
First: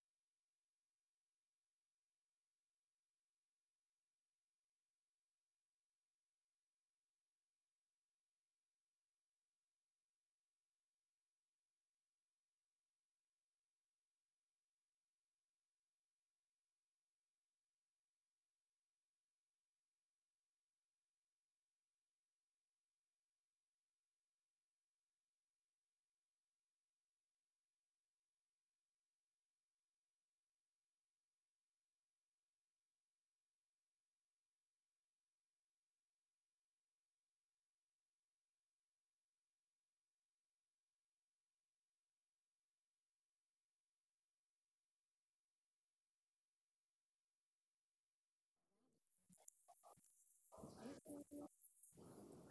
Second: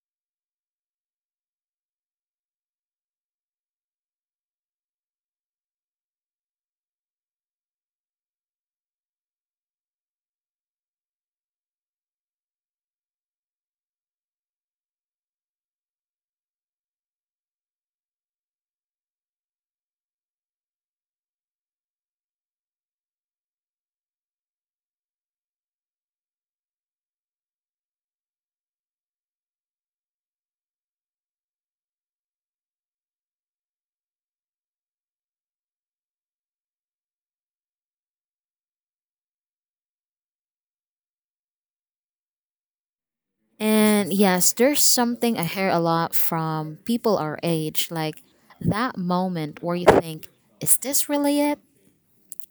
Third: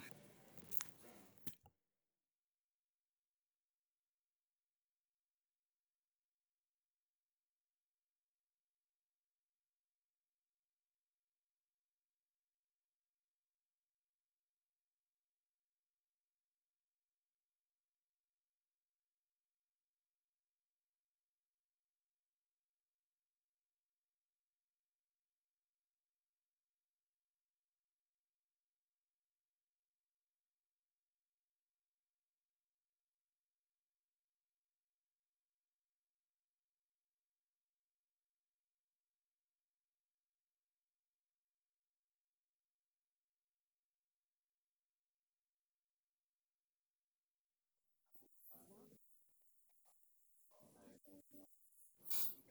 Speaker 3: And yes, there's something I hear a lot from people our age, like that moment where you think, is this really it?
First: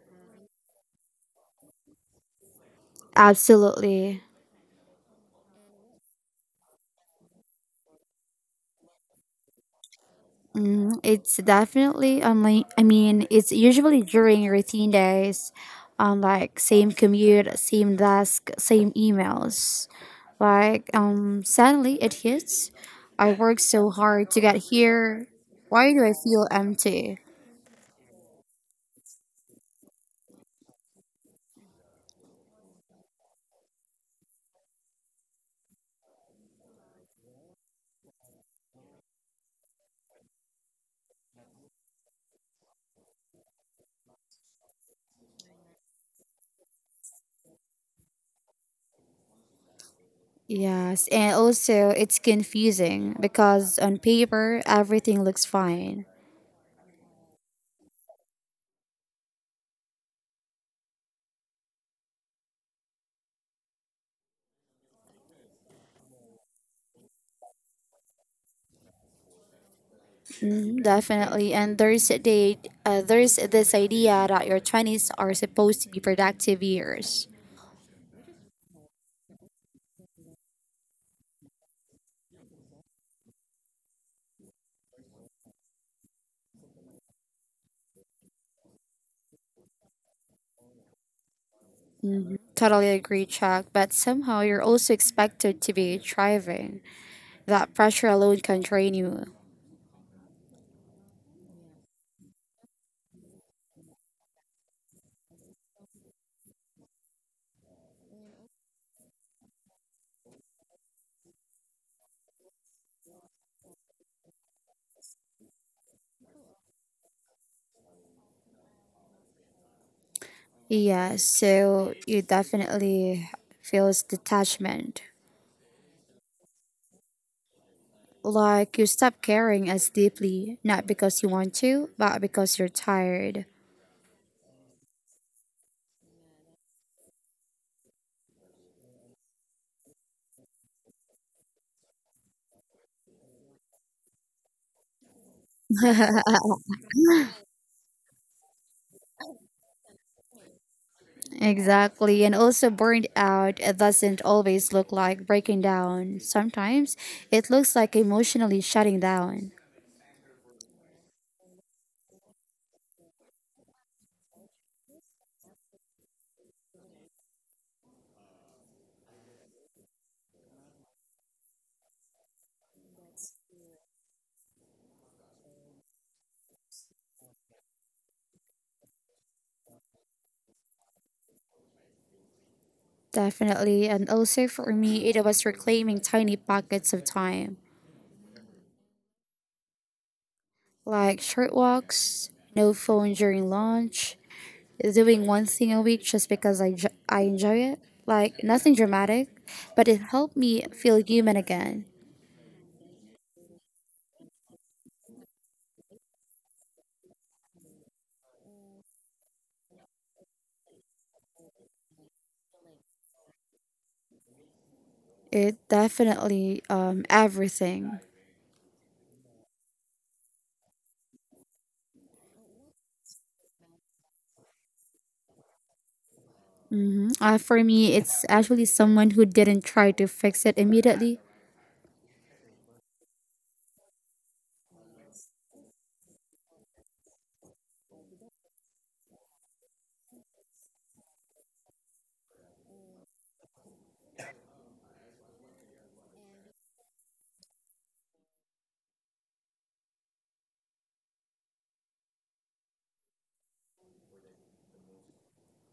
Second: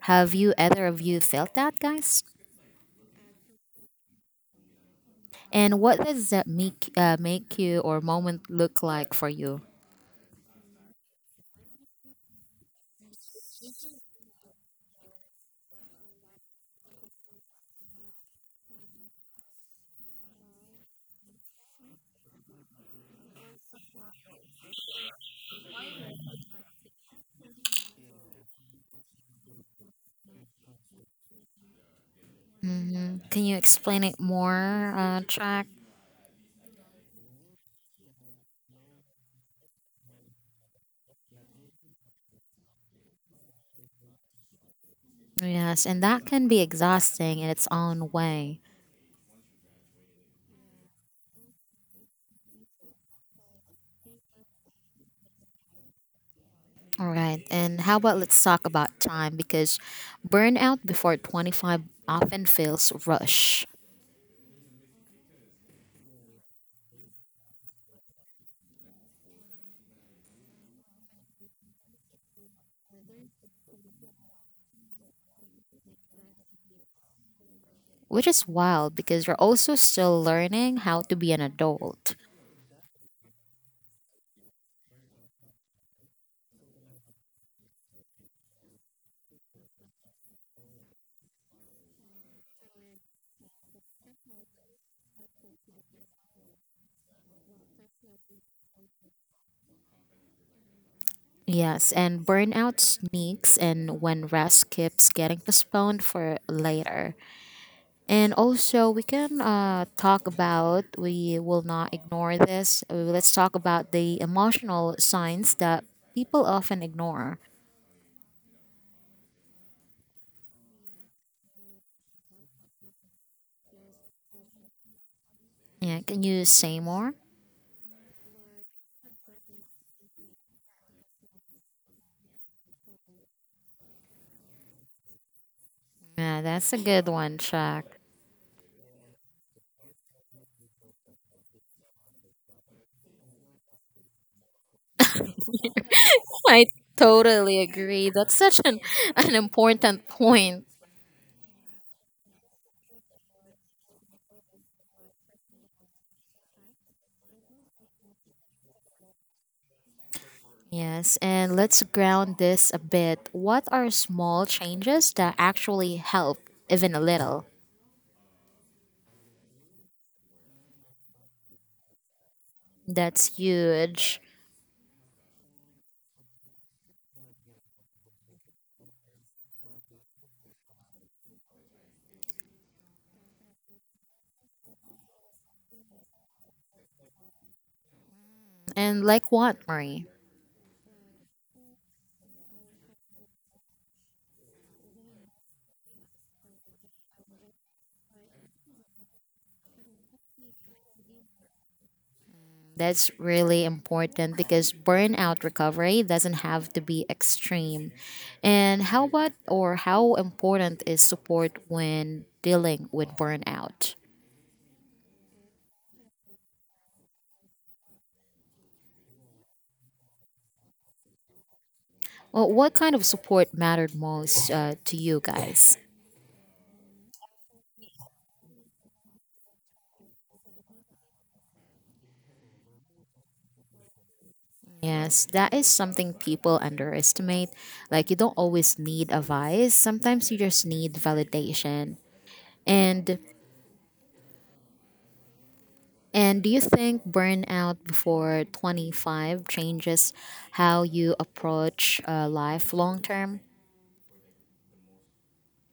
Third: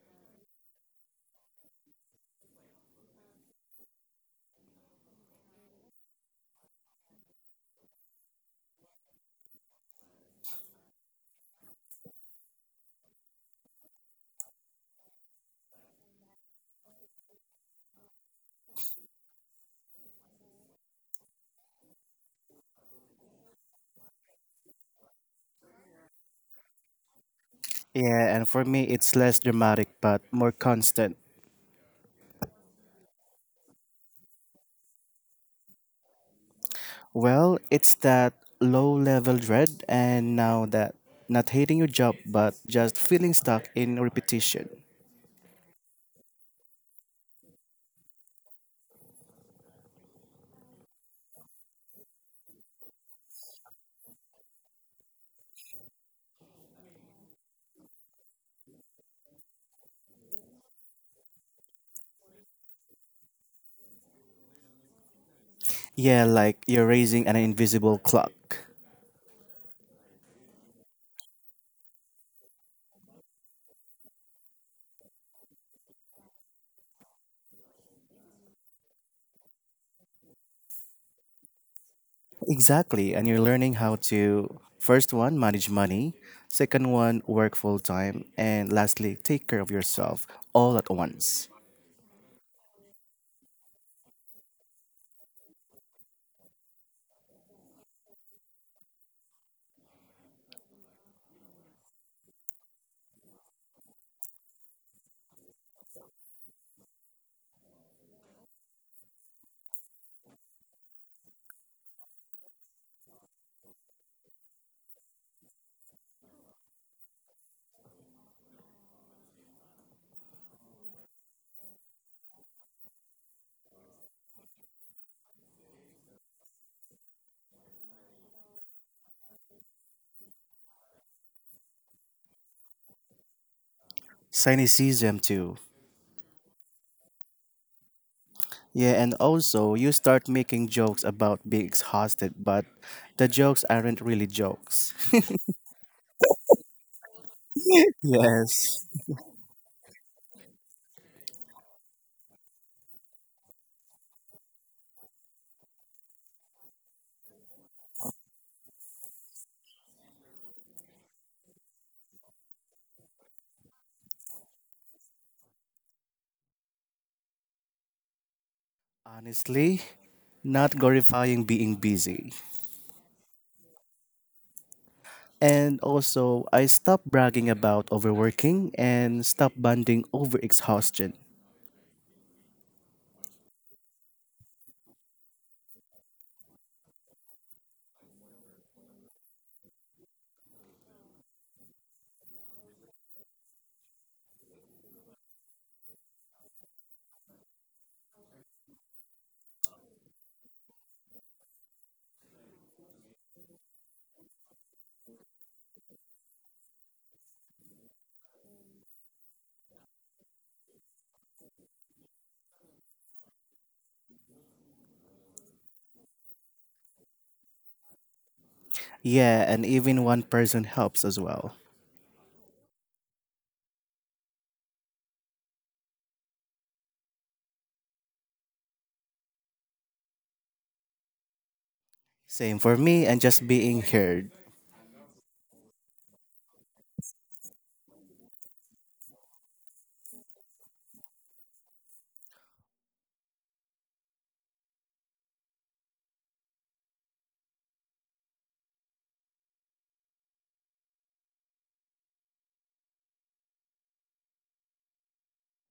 Speaker 3: Have you either of you felt that, guys?
Speaker 1: Absolutely.
Speaker 3: And what does that make you or moment look like for you?
Speaker 1: Mm, it's definitely like, I mean, It's usually during routine days, like same commute, same desk, same emails. Suddenly it hits. I worked so hard to get here. Why do I feel empty?
Speaker 2: Yeah, and for me, it's less dramatic but more constant.
Speaker 3: Hmm. Can you explain it more, Jack?
Speaker 2: Well, it's that low level dread, and now that not hating your job but just feeling stuck in repetition.
Speaker 3: Yes, and that can be exhausting in its own way.
Speaker 1: Yes, and also it's confusing because on paper everything looks fine.
Speaker 3: All right, and how about let's talk about time, because burnout before 25 often feels rushed,
Speaker 2: Yeah, like you're raising an invisible clock.
Speaker 1: Mhm. Definitely, and there's this idea that your twenties are supposed to be productive years.
Speaker 3: which is wild because you're also still learning how to be an adult.
Speaker 2: Exactly, and you're learning how to first one, manage money, second one, work full time, and lastly, take care of yourself all at once.
Speaker 1: Hmm. Totally agree, Chuck. But somehow you're also expected to be thriving. That pressure alone can drain you.
Speaker 3: Yes, and burnout sneaks in when rest keeps getting postponed for later. And also, we can we will not ignore this. Let's talk about the emotional signs that people often ignore.
Speaker 1: Yeah, so you definitely feels detachment.
Speaker 3: Yeah, can you say more?
Speaker 1: Like you stop caring as deeply, not because you want to, but because you're tired.
Speaker 2: Cynicism, too.
Speaker 3: Yeah, that's a good one, Chuck.
Speaker 2: Yeah, and also you start making jokes about being exhausted, but the jokes aren't really jokes.
Speaker 3: I totally agree. That's
Speaker 2: Yes.
Speaker 3: an important point.
Speaker 1: Exactly. And also, burned out doesn't always look like breaking down. Sometimes it looks like emotionally shutting down.
Speaker 3: Yes, and let's ground this a bit. What are small changes that actually help, even a little?
Speaker 2: Honestly, not glorifying being busy.
Speaker 3: That's huge.
Speaker 2: And also, I stopped bragging about overworking and stopped bonding over exhaustion.
Speaker 1: Definitely. And also, for me, it was reclaiming tiny pockets of time,
Speaker 3: And like what, Marie?
Speaker 1: like short walks, no phone during lunch, doing one thing a week just because I enjoy it. Like nothing dramatic, but it helped me feel human again.
Speaker 3: That's really important because burnout recovery doesn't have to be extreme. And how what or how important is support when dealing with burnout?
Speaker 1: It definitely, everything.
Speaker 2: Yeah, and even one person helps as well.
Speaker 3: Well, what kind of support mattered most to you guys?
Speaker 1: Hmm. For me, it's actually someone who didn't try to fix it immediately.
Speaker 2: Same for me and just being heard.
Speaker 3: Yes, that is something people underestimate. Like, you don't always need advice, sometimes you just need validation. And and do you think burnout before 25 changes how you approach life long term?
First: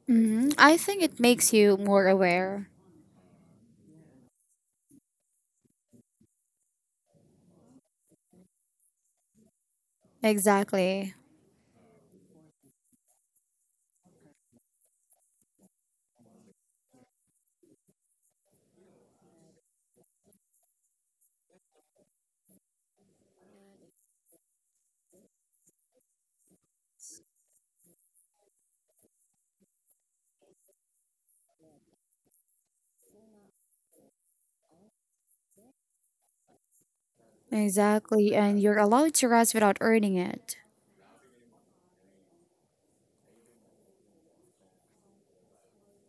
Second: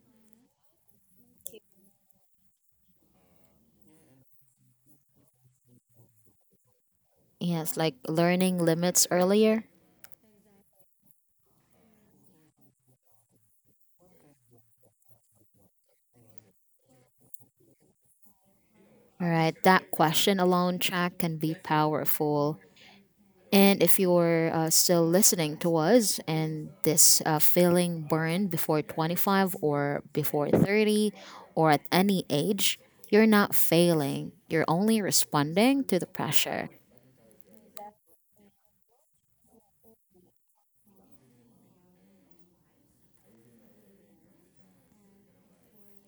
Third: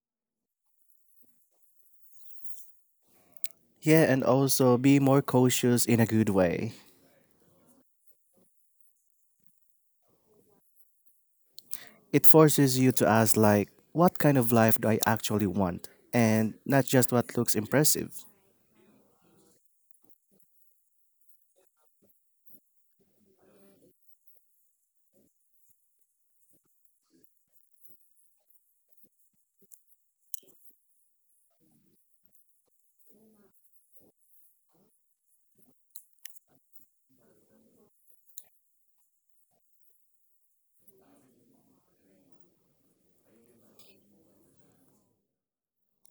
Speaker 1: Hmm. I think it makes you more aware.
Speaker 2: Yeah, and also be more cautious in a good way.
Speaker 3: Yes, like learning limits earlier.
Speaker 1: Exactly.
Speaker 2: It forces you to ask, like, what kind of life do I actually want? And not just what looks impressive.
Speaker 3: All right, that question alone, Jack, can be powerful. And if you're still listening to us and this feeling burned before 25 or before 30 or at any age, you're not failing. You're only responding to the pressure.
Speaker 1: Exactly. And you're allowed to rest without earning it.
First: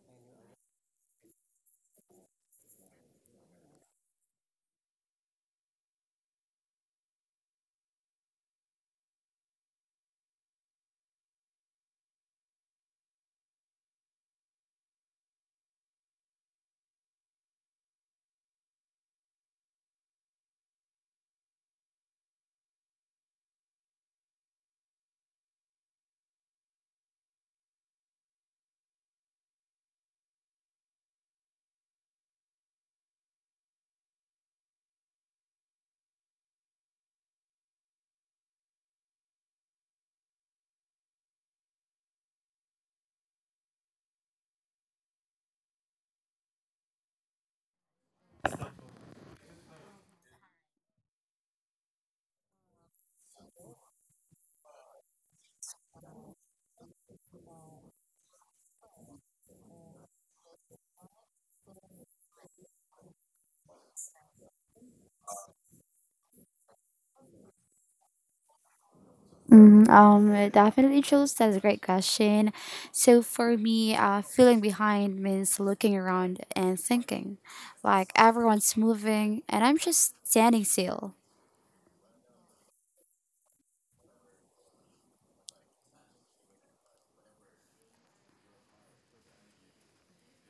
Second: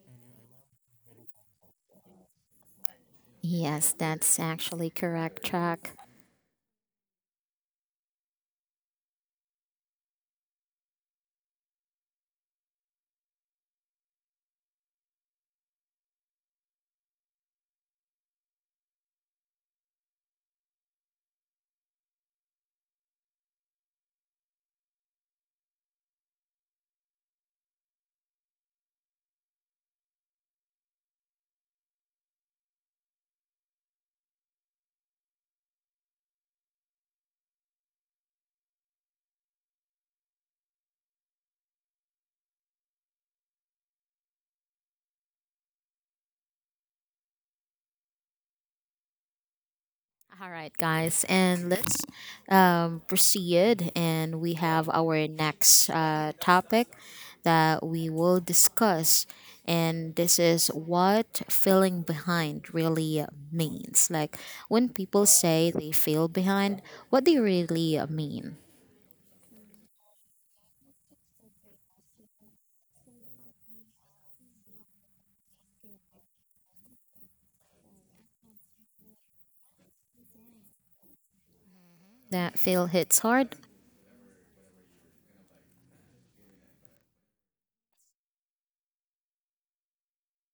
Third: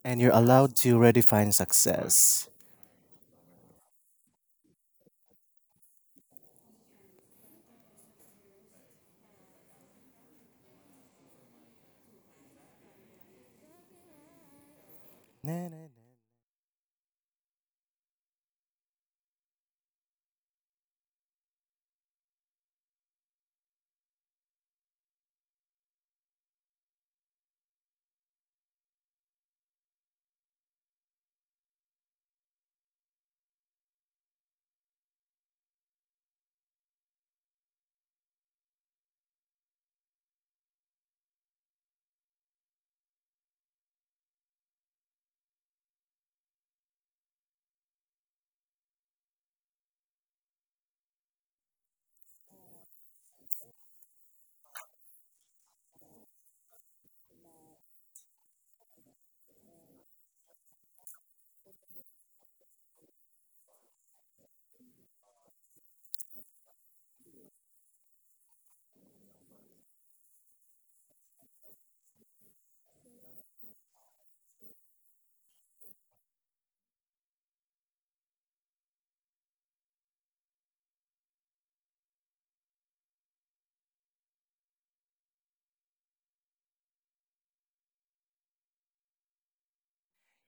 Speaker 2: And you're allowed to redefine success.
Speaker 3: Yes, that's actually correct, Chuck.
Speaker 2: Na, na, na.
Speaker 3: All right, guys, and let's proceed. And we have our next topic that we will discuss. And this is what feeling behind really means. Like when people say they feel behind, what they really mean.
Speaker 1: It definitely shows. That's a great question. So for me, feeling behind means looking around and thinking, like everyone's moving and I'm just standing still.
Speaker 3: That feel hits hard.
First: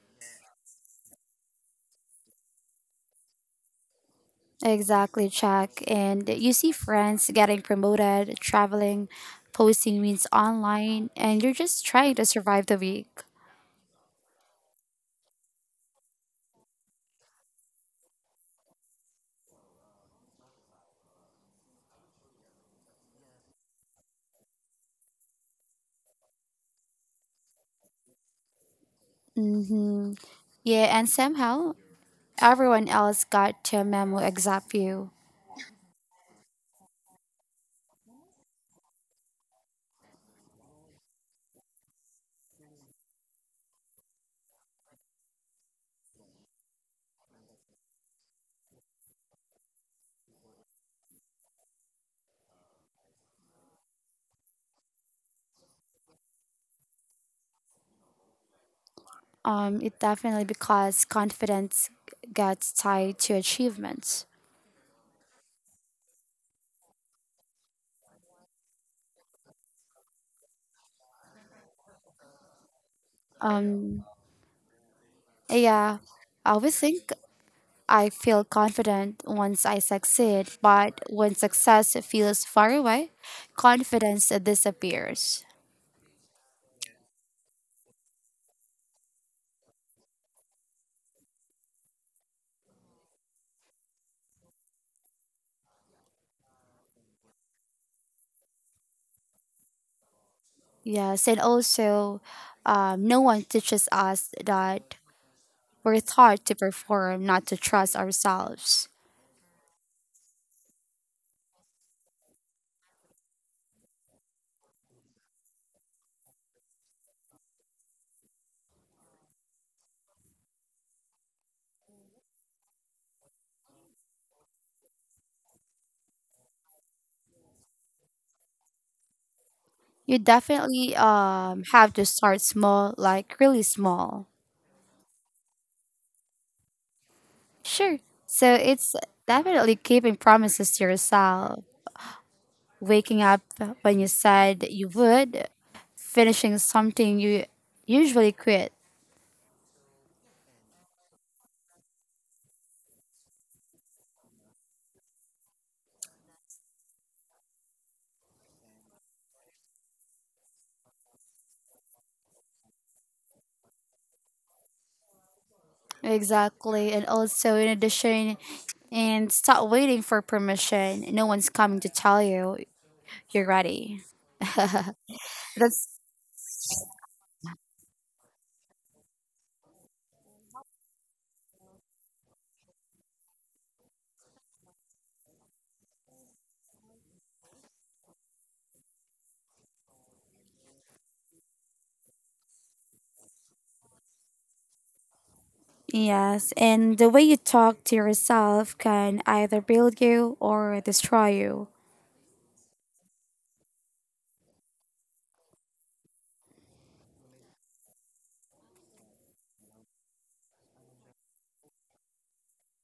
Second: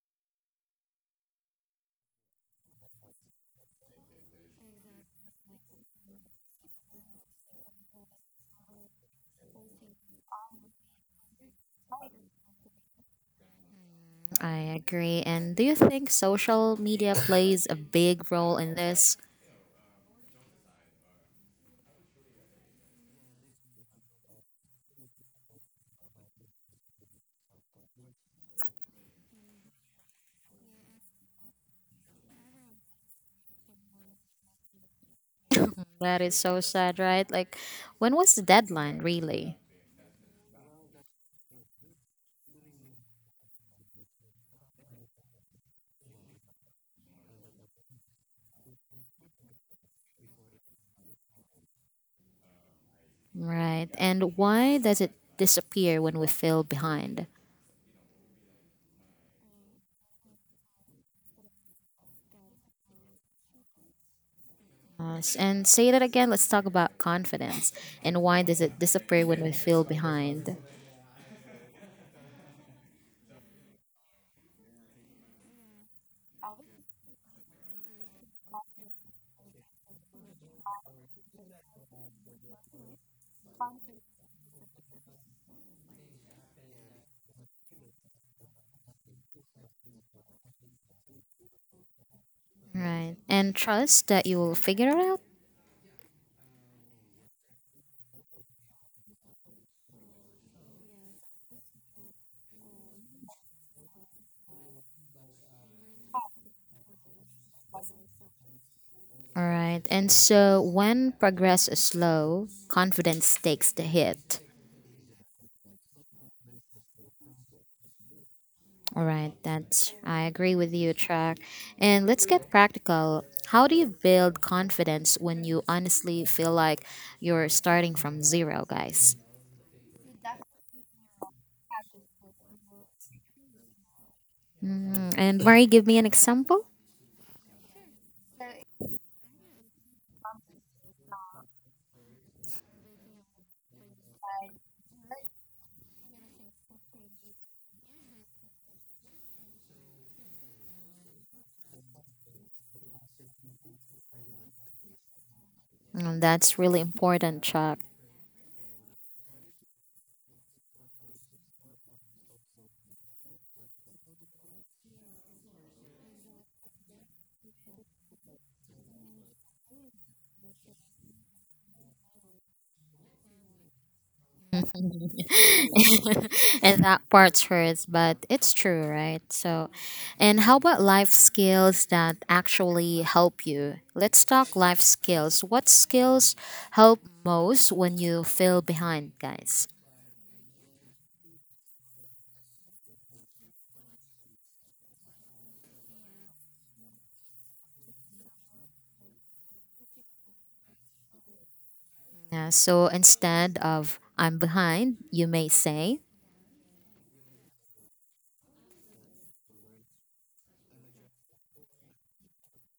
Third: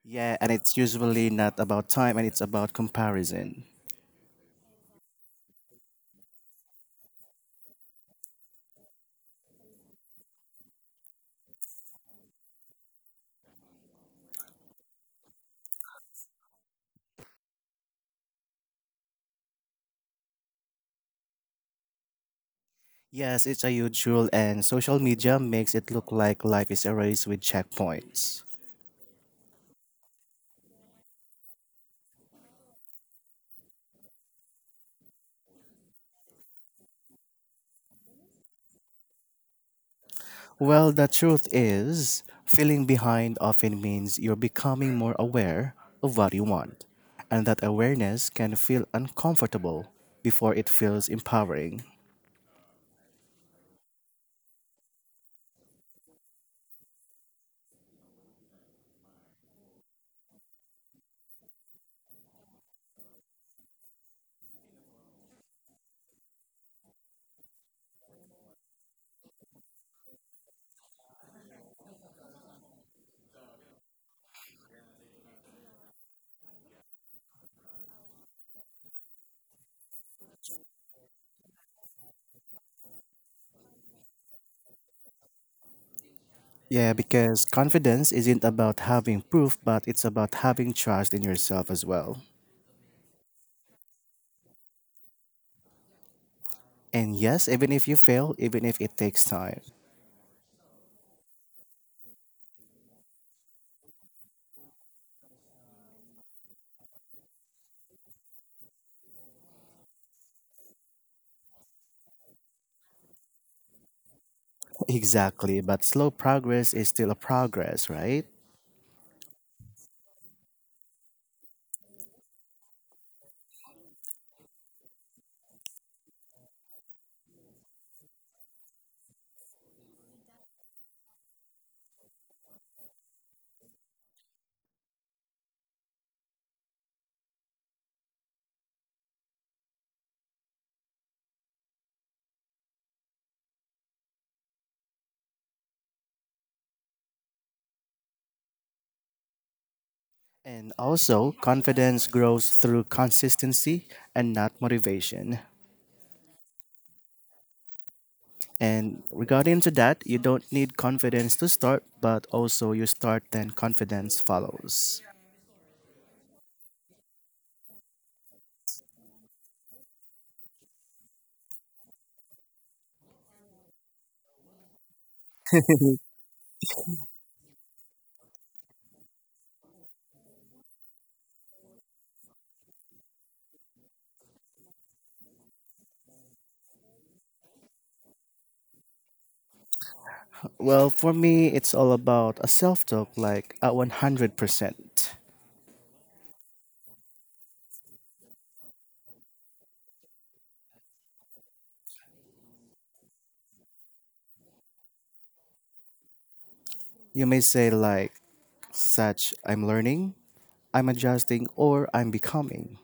Speaker 2: Yeah, and it's usually not about time and it's about comparison.
Speaker 1: Exactly, Chuck. And you see friends getting promoted, traveling, posting means online, and you're just trying to survive the week.
Speaker 3: I agree. And do you think social media plays a big role in this?
Speaker 2: Yes, it's a huge rule, and social media makes it look like life is a race with checkpoints.
Speaker 1: Mm-hmm. Yeah, and somehow everyone else got to a memo except you.
Speaker 3: That is so sad, right? Like, when was the deadline really?
Speaker 2: Well, the truth is, feeling behind often means you're becoming more aware of what you want, and that awareness can feel uncomfortable before it feels empowering.
Speaker 3: Right. And why does it disappear when we feel behind?
Speaker 1: It definitely because confidence gets tied to achievements.
Speaker 3: And say that again. Let's talk about confidence. And why does it disappear when we feel behind?
Speaker 1: Um, yeah, I always think I feel confident once I succeed, but when success feels far away, confidence disappears.
Speaker 2: Yeah, because confidence isn't about having proof, but it's about having trust in yourself as well.
Speaker 3: Right. And trust that you will figure it out.
Speaker 2: And yes, even if you fail, even if it takes time.
Speaker 1: Yes, and also, no one teaches us that we're taught to perform, not to trust ourselves.
Speaker 3: All right. And so when progress is slow, confidence takes the hit.
Speaker 2: Exactly, but slow progress is still a progress, right?
Speaker 3: All right. That's, I agree with you, Track. And let's get practical. How do you build confidence when you honestly feel like you're starting from zero, guys?
Speaker 1: You definitely have to start small, like really small.
Speaker 3: Mm, and Mari, give me an example.
Speaker 1: Sure. So it's definitely keeping promises to yourself, waking up when you said you would, finishing something you usually quit.
Speaker 2: And also, confidence grows through consistency and not motivation.
Speaker 3: Mm, that's really important, Chuck.
Speaker 2: And regarding to that, you don't need confidence to start, but also you start then confidence follows.
Speaker 1: Exactly. And also, in addition, and stop waiting for permission. No one's coming to tell you you're ready.
Speaker 3: And
Speaker 1: That's
Speaker 3: that parts hurts, but it's true, right? So, and how about life skills that actually help you? Let's talk life skills. What skills help most when you feel behind, guys?
Speaker 2: Well, for me, it's all about a self-talk like at 100%.
Speaker 1: yes. And the way you talk to yourself can either build you or destroy you.
Speaker 3: Yeah, so instead of I'm behind, you may say,
Speaker 2: You may say like such I'm learning, I'm adjusting or I'm becoming.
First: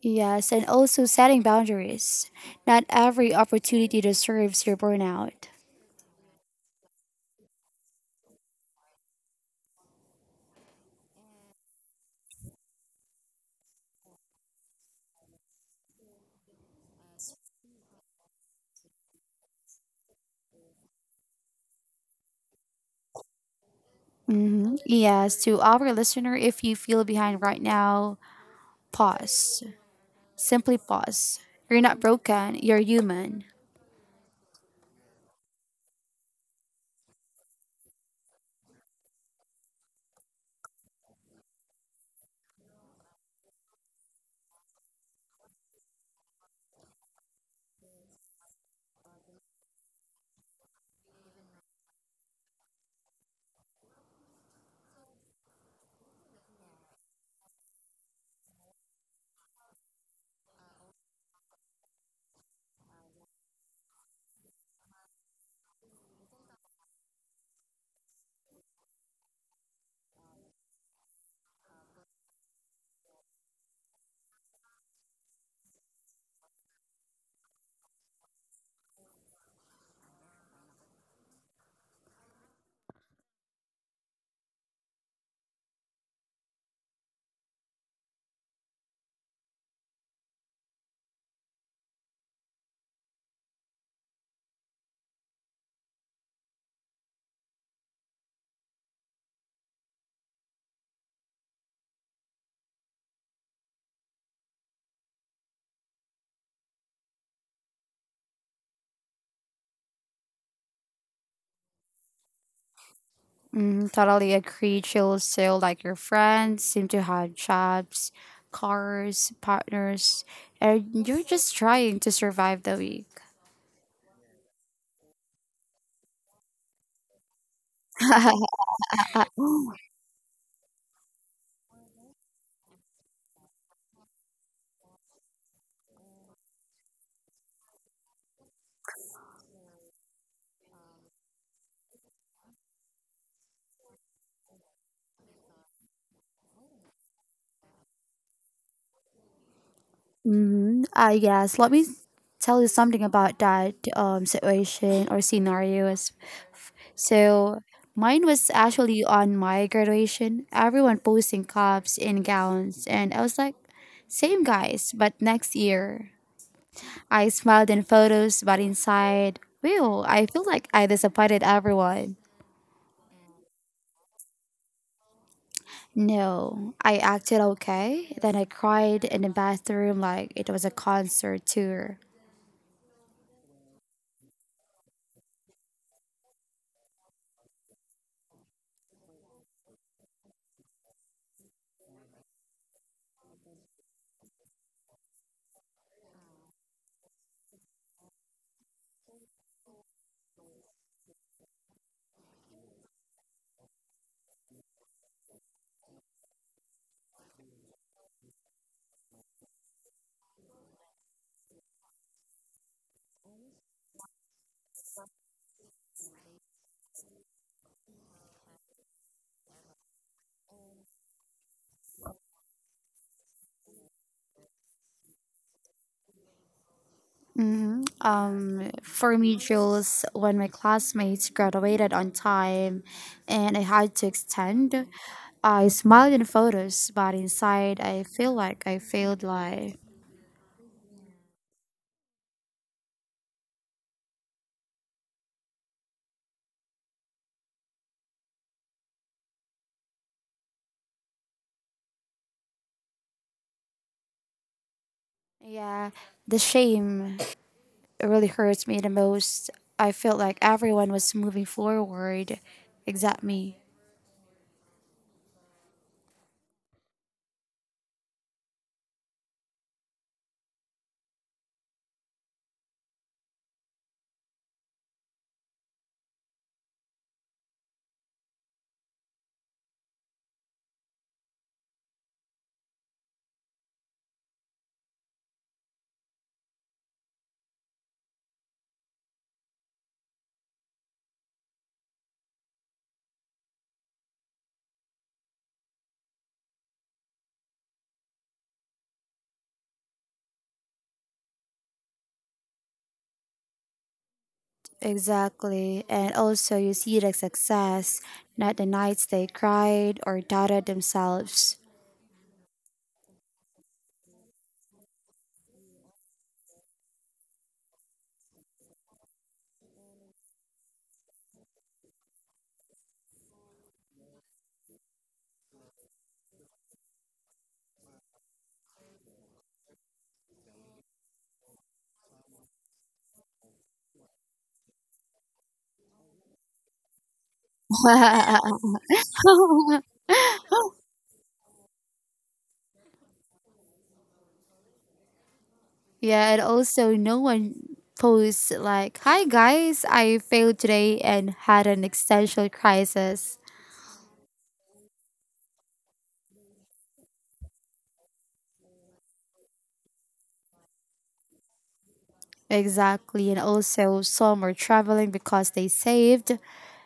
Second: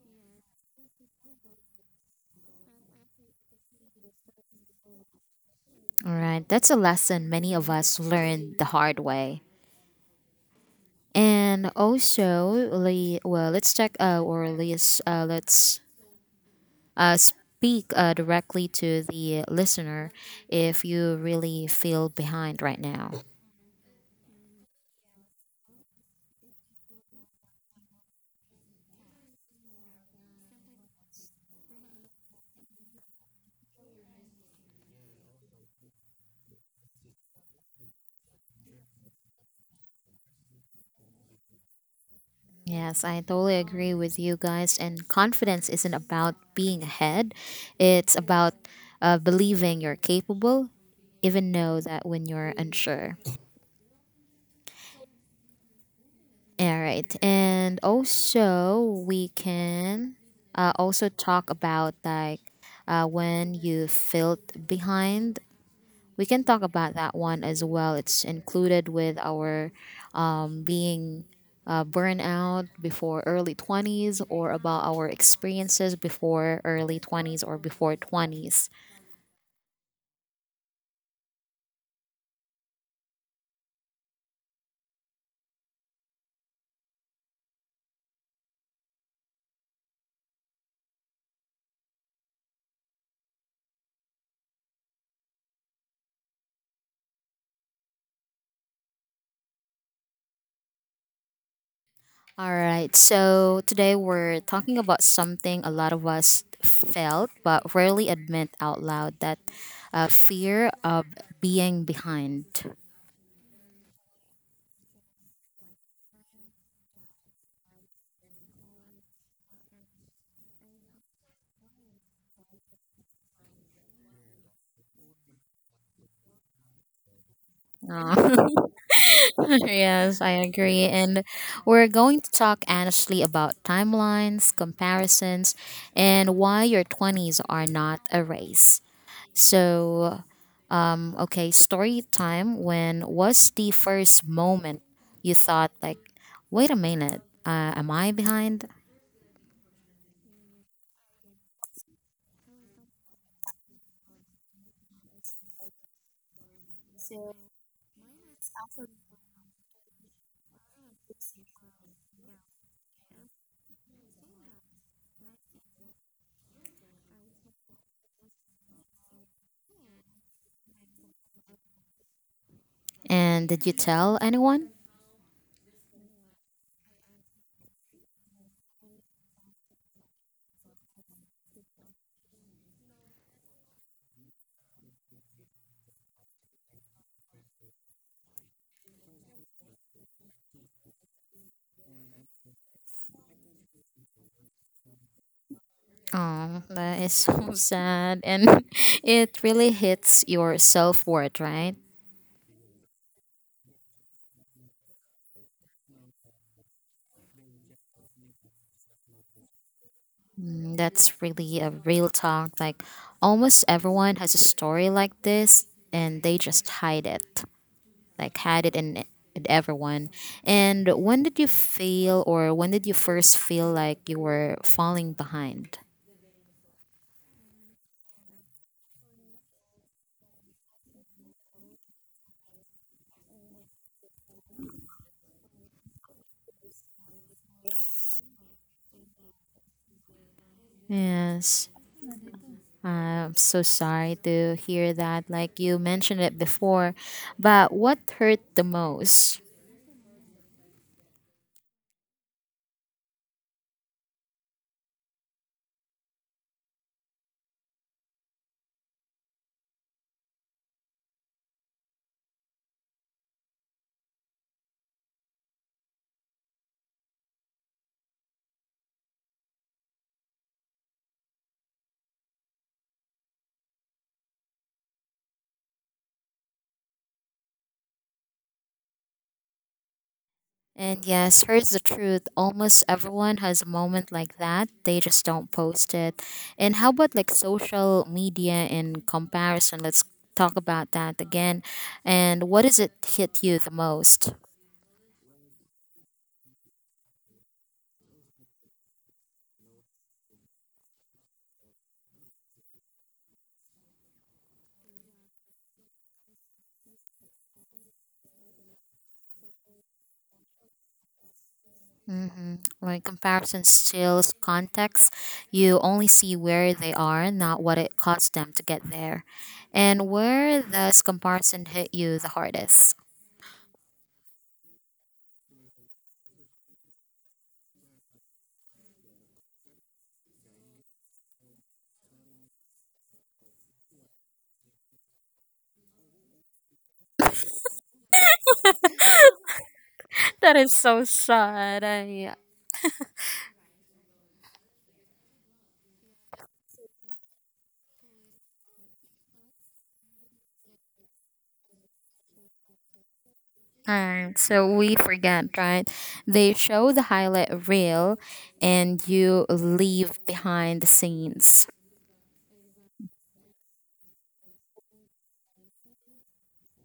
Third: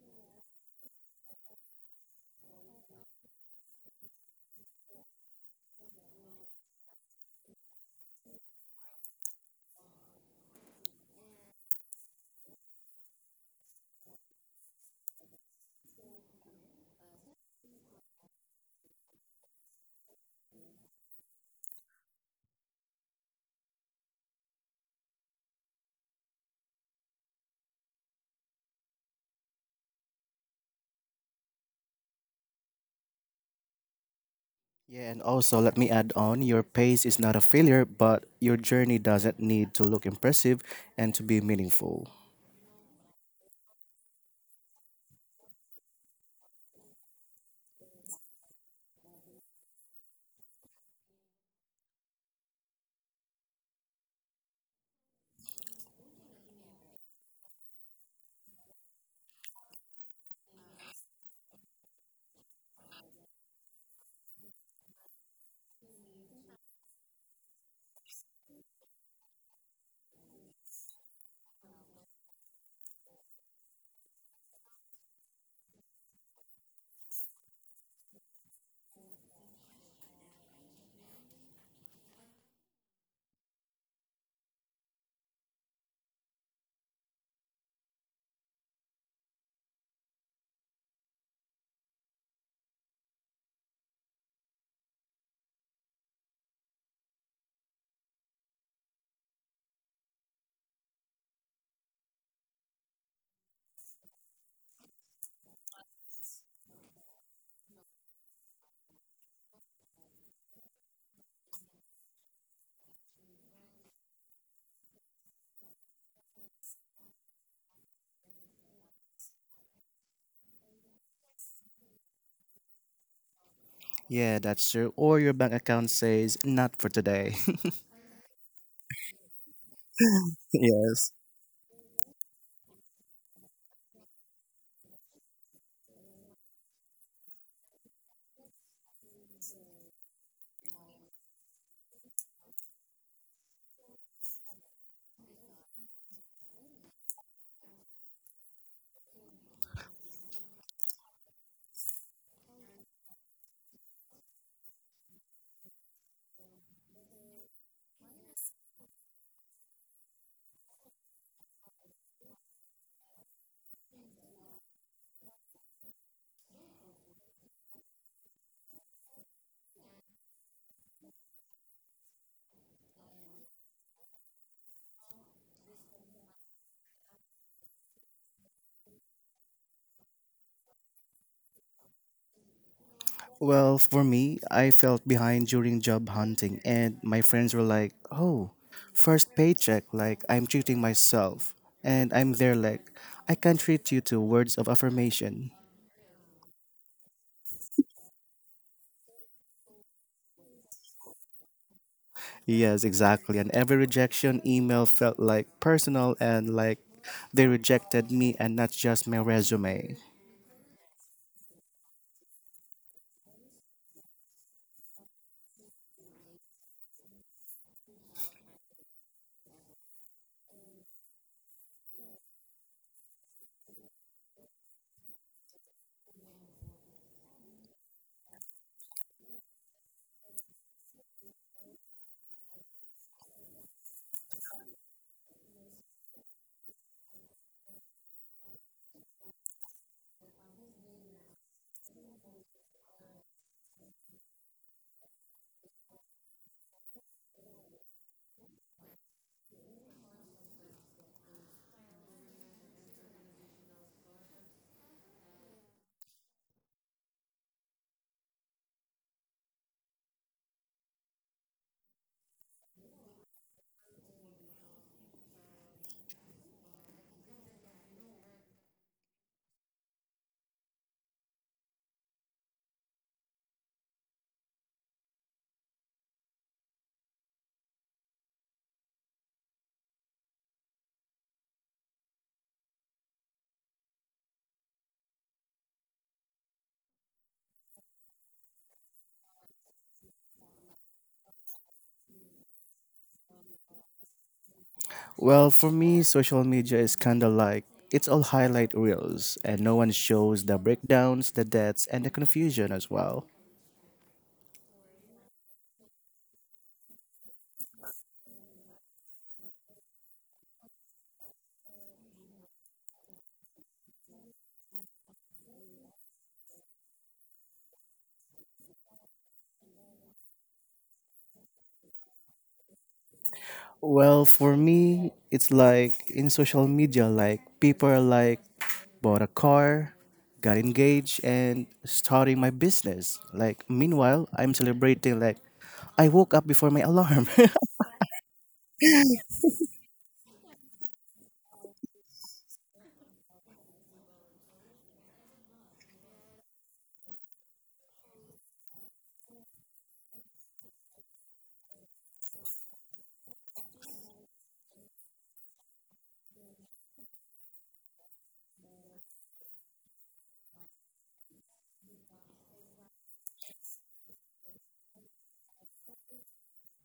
Speaker 1: Yes. And also, setting boundaries. Not every opportunity deserves your burnout.
Speaker 3: all right, that's a lesson many of us learned the hard way. And also, let's check or let's speak directly to the listener if you really feel behind right now.
Speaker 1: Mm-hmm. Yes. To our listener, if you feel behind right now, pause. Simply pause. You're not broken, you're human.
Speaker 2: Yeah, and also let me add on your pace is not a failure, but your journey doesn't need to look impressive and to be meaningful.
Speaker 3: Yes, I totally agree with you guys. And confidence isn't about being ahead; it's about believing you're capable, even know that when you're unsure. All right, and also we can also talk about like when you felt behind. We can talk about that one as well. It's included with our being burnout before early twenties, or about our experiences before early twenties or before twenties. All right. So today we're talking about something a lot of us felt but rarely admit out loud, that fear of being behind.
Speaker 1: Mm, totally agree. Chill still like your friends seem to have jobs, cars, partners, and you're just trying to survive the week.
Speaker 2: Yeah, that's true. Or your bank account says not for today.
Speaker 3: Uh, yes, I agree.
Speaker 2: Yes.
Speaker 3: And we're going to talk honestly about timelines, comparisons, and why your 20s are not a race. So, okay, story time. When was the first moment you thought, like, wait a minute, am I behind?
Speaker 1: Mm-hmm. Yes, let me tell you something about that situation or scenario as so mine was actually on my graduation. Everyone posting cups and gowns, and I was like, same guys, but next year. I smiled in photos, but inside, well, I feel like I disappointed everyone.
Speaker 3: And did you tell anyone?
Speaker 1: No, I acted okay. Then I cried in the bathroom like it was a concert tour.
Speaker 2: Well, for me, I felt behind during job hunting, and my friends were like, oh, first paycheck, like I'm treating myself. And I'm there, like, I can treat you to words of affirmation.
Speaker 3: Oh, that is so sad. And it really hits your self worth, right?
Speaker 2: Yes, exactly. And every rejection email felt like personal and like they rejected me and not just my resume.
Speaker 3: Mm, that's really a real talk. Like, almost everyone has a story like this, and they just hide it. Like had it in e, in everyone. And when did you feel or when did you first feel like you were falling behind?
Speaker 1: Hmm. For me, Jules, when my classmates graduated on time and I had to extend, I smiled in photos, but inside I feel like I failed life.
Speaker 3: Yes. I'm so sorry to hear that. Like you mentioned it before, but what hurt the most?
Speaker 1: Yeah, the shame really hurts me the most. I felt like everyone was moving forward except me.
Speaker 3: And yes, here's the truth. Almost everyone has a moment like that. They just don't post it. And how about like social media in comparison? Let's talk about that again. And what does it hit you the most?
Speaker 2: Well, for me, social media is kind of like it's all highlight reels, and no one shows the breakdowns, the debts, and the confusion as well.
Speaker 1: Exactly. And also, you see the success, not the nights they cried or doubted themselves.
Speaker 3: Mm-hmm. Like comparison steals context. You only see where they are, not what it cost them to get there. And where does comparison hit you the hardest?
Speaker 2: Well, for me, it's like in social media, like people are like bought a car, got engaged, and starting my business. Like meanwhile, I'm celebrating like I woke up before my alarm.
Speaker 3: That is so sad. I,
Speaker 1: Yeah, and also, no one posts like, hi guys, I failed today and had an existential crisis.
Speaker 3: Alright, so we forget, right? They show the highlight reel and you leave behind the scenes.
Speaker 1: Exactly. And also, some are traveling because they saved,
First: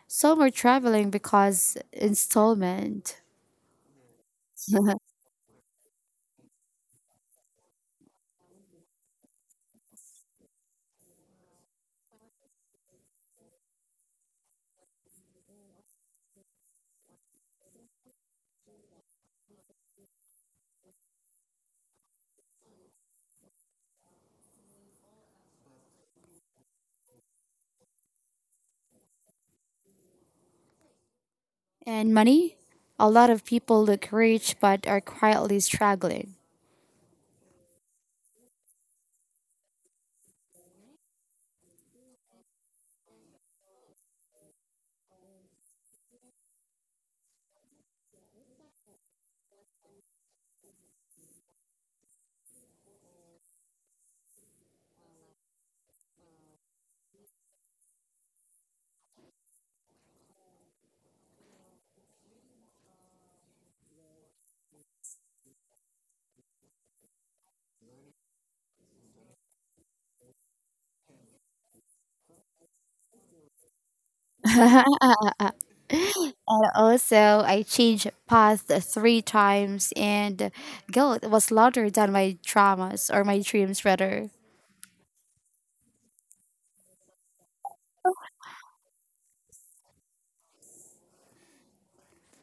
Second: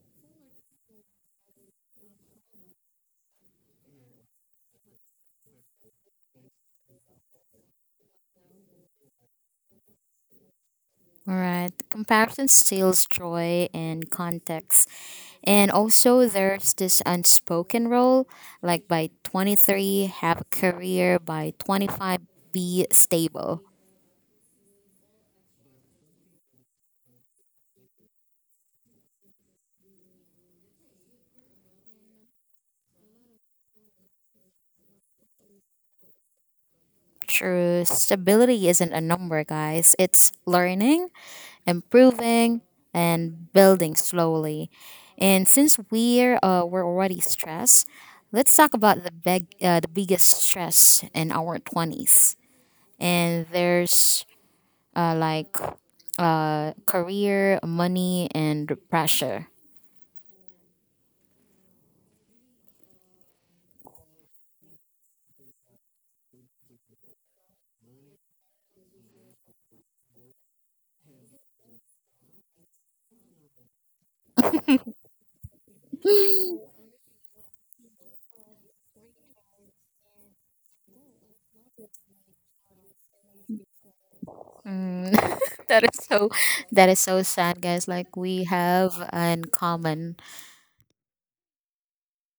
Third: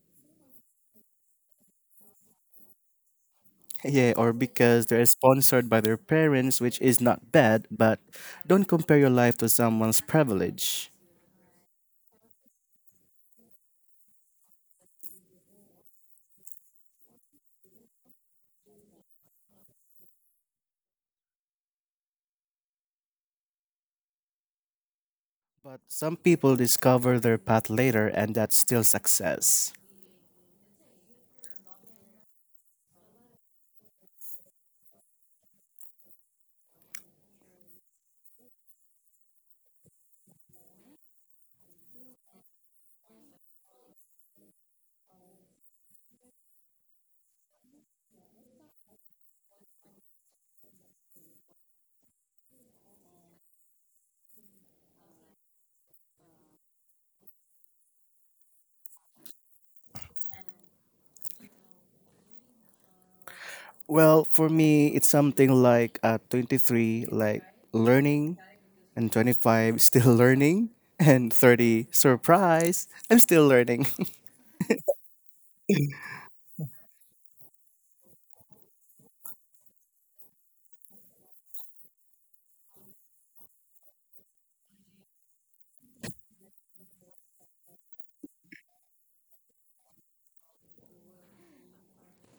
Speaker 1: some are traveling because installment.
Speaker 2: Yeah, or because they're sponsored by their parents, which is not bad, but don't compare your life to someone's privilege.
Speaker 3: All right. Comparison steals joy and context. And also, there's this unspoken rule, like by 23, have a career, by 25, be stable.
Speaker 2: But some people discover their path later, and that's still success.
Speaker 1: And money? A lot of people look rich but are quietly struggling.
Speaker 3: True stability isn't a number, guys. It's learning, improving, and building slowly. And since we're already stressed, let's talk about the biggest stress in our twenties. And there's uh, like career, money, and pressure.
Speaker 2: Well, for me, it's something like at 23, like learning, and 25, still learning, and 30, surprise, I'm still learning.
Speaker 1: And also, I changed path three times, and guilt was louder than my traumas or my dreams, rather.
Speaker 3: Mm, that is so that is so sad guys, like we have in common.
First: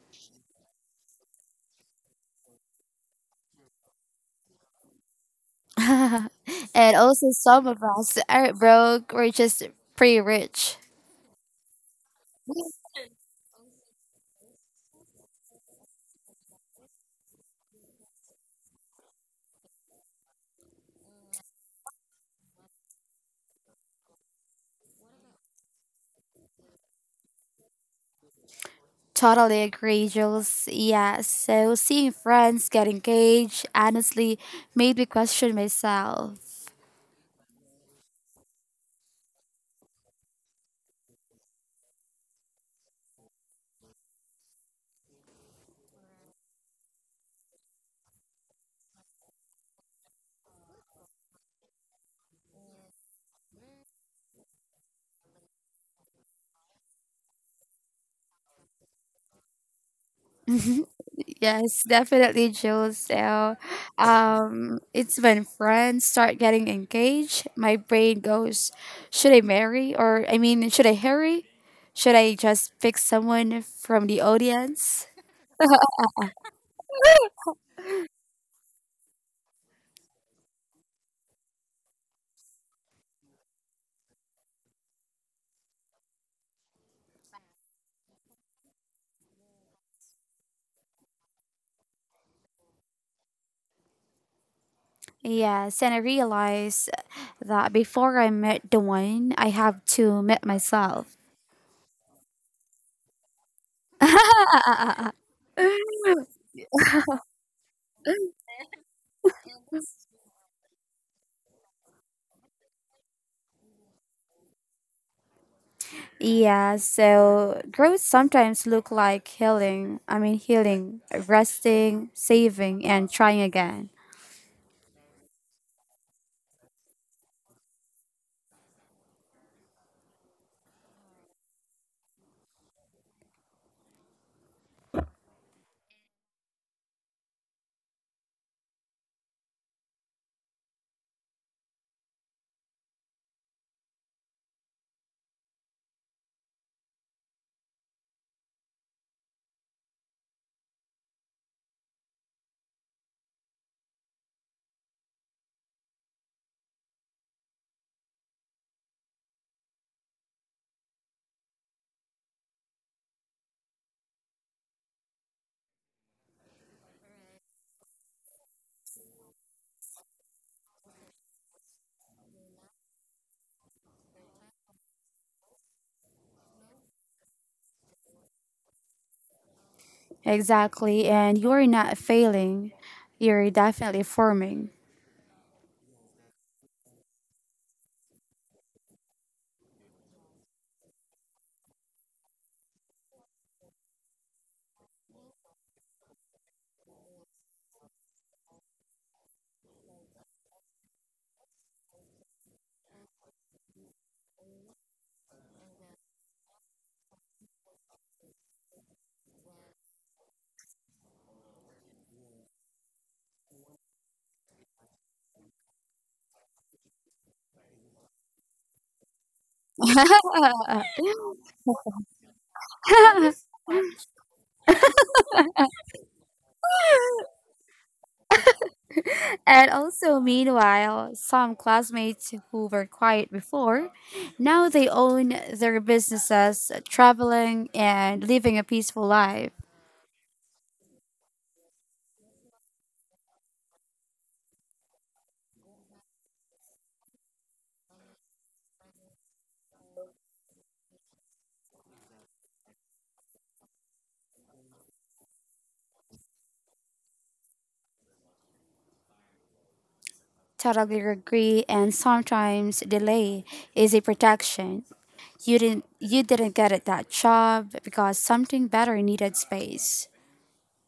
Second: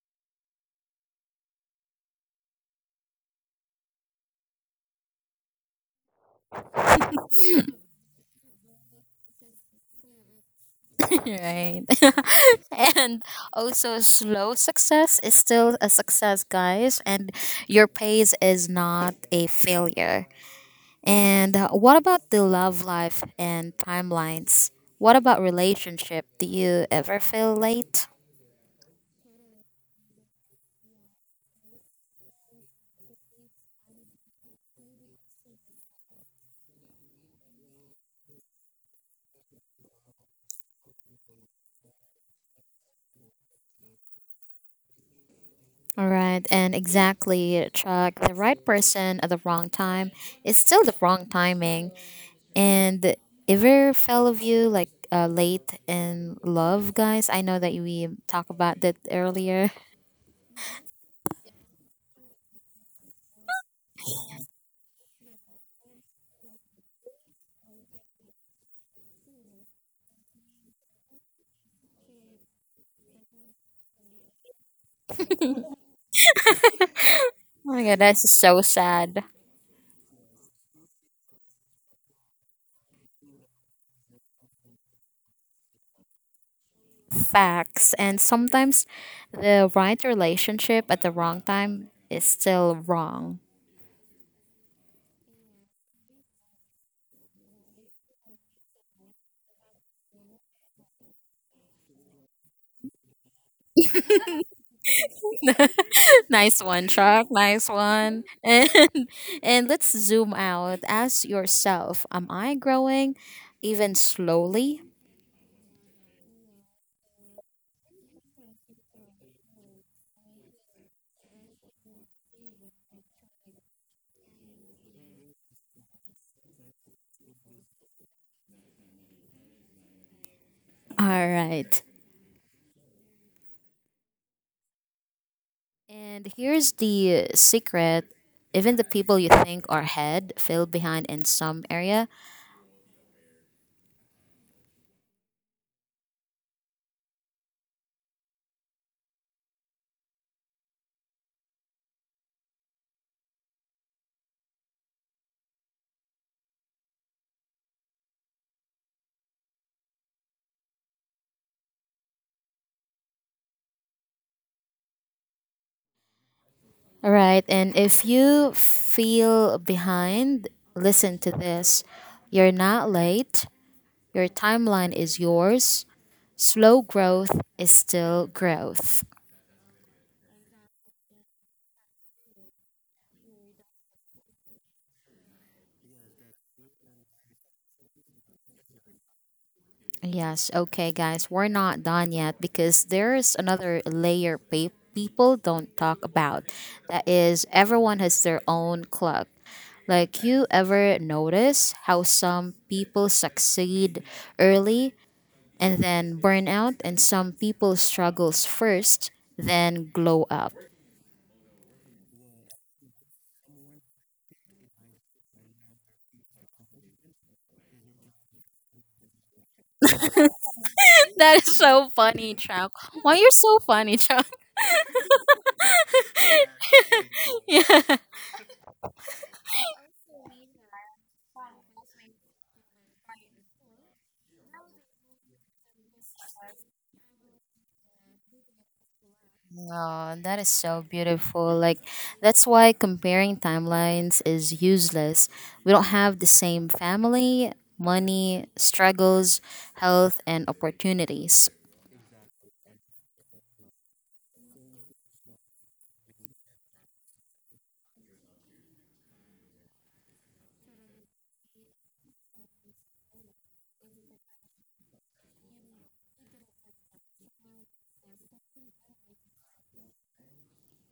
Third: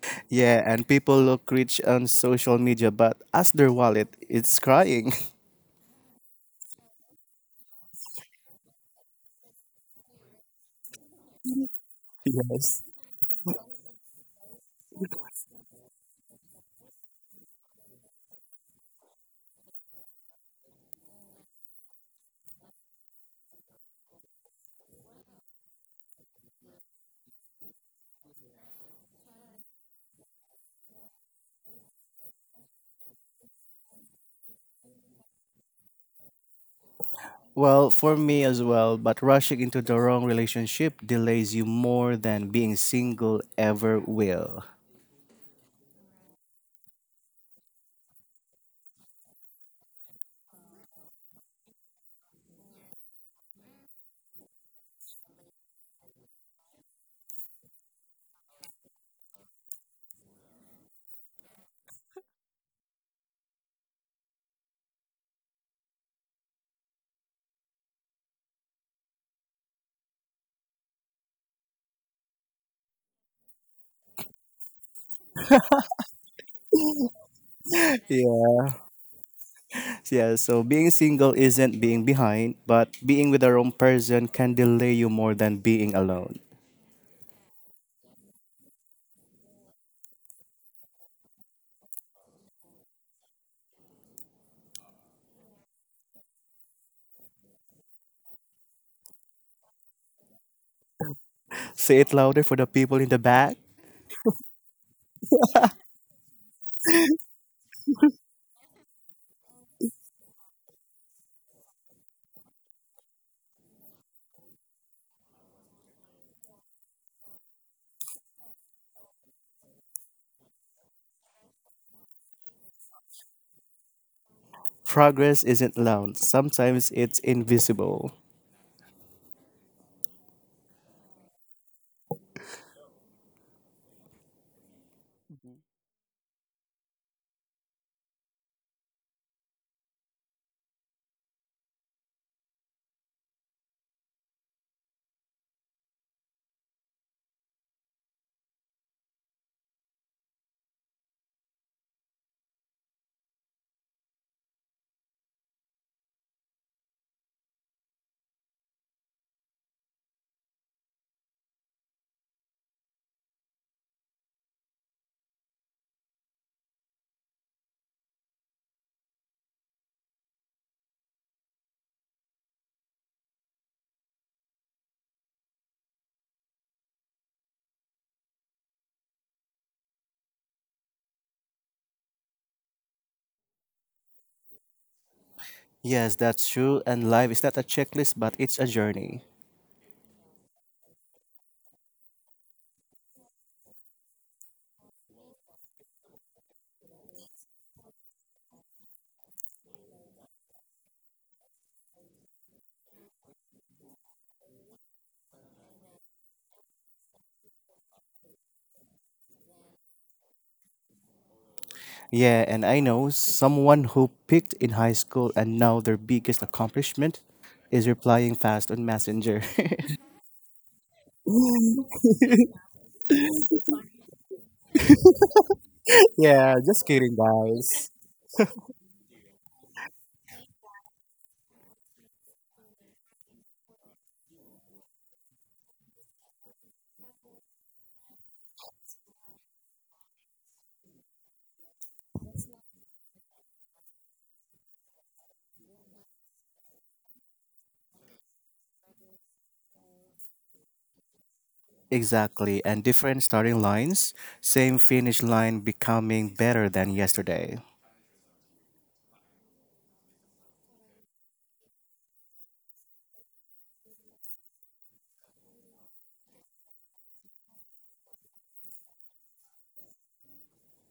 Speaker 2: Yeah, and people look rich on social media, but as their wallet, it's crying.
Speaker 1: And also, some of us are not broke we're just pretty rich.
Speaker 3: Right. And also slow success is still a success, guys. And your pace is not a failure. And what about the love life and timelines, what about relationship, do you ever feel late?
Speaker 1: Totally agree, Jules. Yeah, so seeing friends get engaged honestly made me question myself.
Speaker 2: Well, for me as well, but rushing into the wrong relationship delays you more than being single ever will.
Speaker 3: All right, and exactly, Chuck. The right person at the wrong time is still the wrong timing. And ever fell of you like late in love, guys? I know that we talked about that earlier.
Speaker 1: Yes, definitely, Jules. So, it's when friends start getting engaged, my brain goes, should I marry? Or, I mean, should I hurry? Should I just pick someone from the audience?
Speaker 3: Oh my god, that's so
Speaker 2: Yeah.
Speaker 3: sad.
Speaker 2: Yeah. So being single isn't being behind, but being with the wrong person can delay you more than being alone.
Speaker 3: Facts. And sometimes the right relationship at the wrong time is still wrong.
Speaker 1: Yes, and I realized that before I met the one, I have to meet myself.
Speaker 2: Say it louder for the people in the back.
Speaker 3: Nice one, Chuck. Nice one. And let's zoom out. Ask yourself, am I growing even slowly?
Speaker 1: Yeah, so growth sometimes look like healing. Healing, resting, saving and trying again.
Speaker 2: Progress isn't loud, sometimes it's invisible.
Speaker 3: All right. And here's the secret. Even the people you think are ahead feel behind in some area. All right. And if you feel behind, listen to this. You're not late. Your timeline is yours. Slow growth is still growth.
Speaker 1: Exactly, and you're not failing. You're definitely forming.
Speaker 2: Yes, that's true, and life is not a checklist, but it's a journey.
Speaker 3: Yes, okay, guys, we're not done yet because there's another layer people don't talk about. That is, everyone has their own clock. Like, you ever notice how some people succeed early and then burn out, and some people struggles first, then glow up?
Speaker 2: Yeah, and I know someone who picked in high school and now their biggest accomplishment is replying fast on Messenger.
Speaker 3: That is so funny, Chuck. Why you're so funny, Chuck?
Speaker 2: Yeah, just kidding, guys.
Speaker 3: Yeah.
Speaker 1: And also meanwhile, some classmates who were quiet before, now they own their businesses, traveling and living a peaceful life.
Speaker 3: Oh, that is so beautiful. Like, that's why comparing timelines is useless. We don't have the same family, money, struggles, health, and opportunities.
Speaker 2: Exactly, and different starting lines, same finish line becoming better than yesterday.
Speaker 1: Totally agree, and sometimes delay is a protection. You didn't get it that job because something better needed space.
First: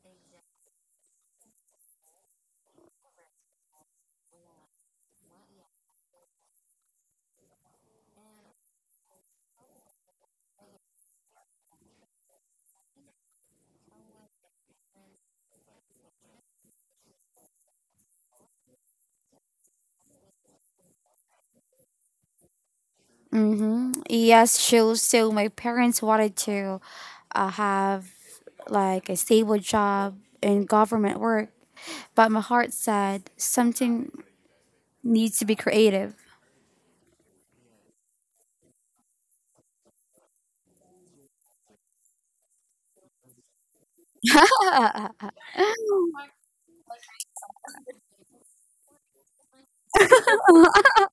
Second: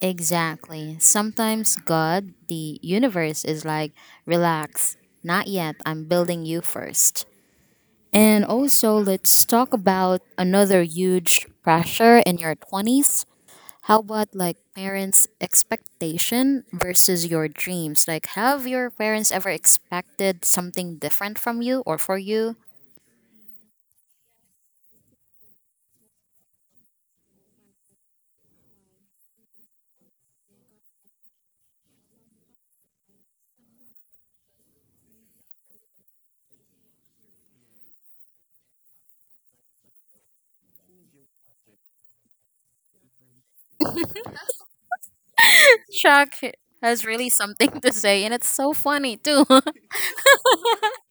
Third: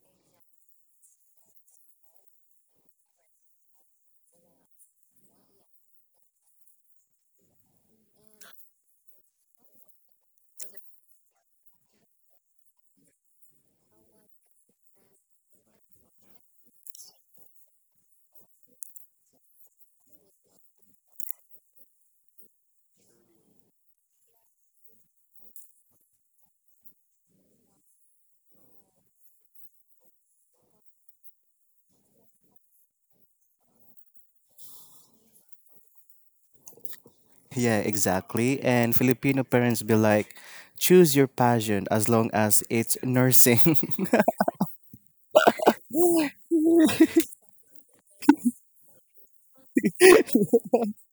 Speaker 3: Exactly. Sometimes God, the universe, is like, relax, not yet, I'm building you first. And also, let's talk about another huge pressure in your 20s. How about like parents' expectation versus your dreams? Like, have your parents ever expected something different from you or for you?
Speaker 1: Mm-hmm. Yes, so so my parents wanted to have like a stable job in government work, but my heart said something needs to be creative.
Speaker 2: Yeah, exactly. And Filipino parents be like, choose your passion as long as it's nursing. Yes.
Speaker 3: Chuck has really something to say, and it's so funny too.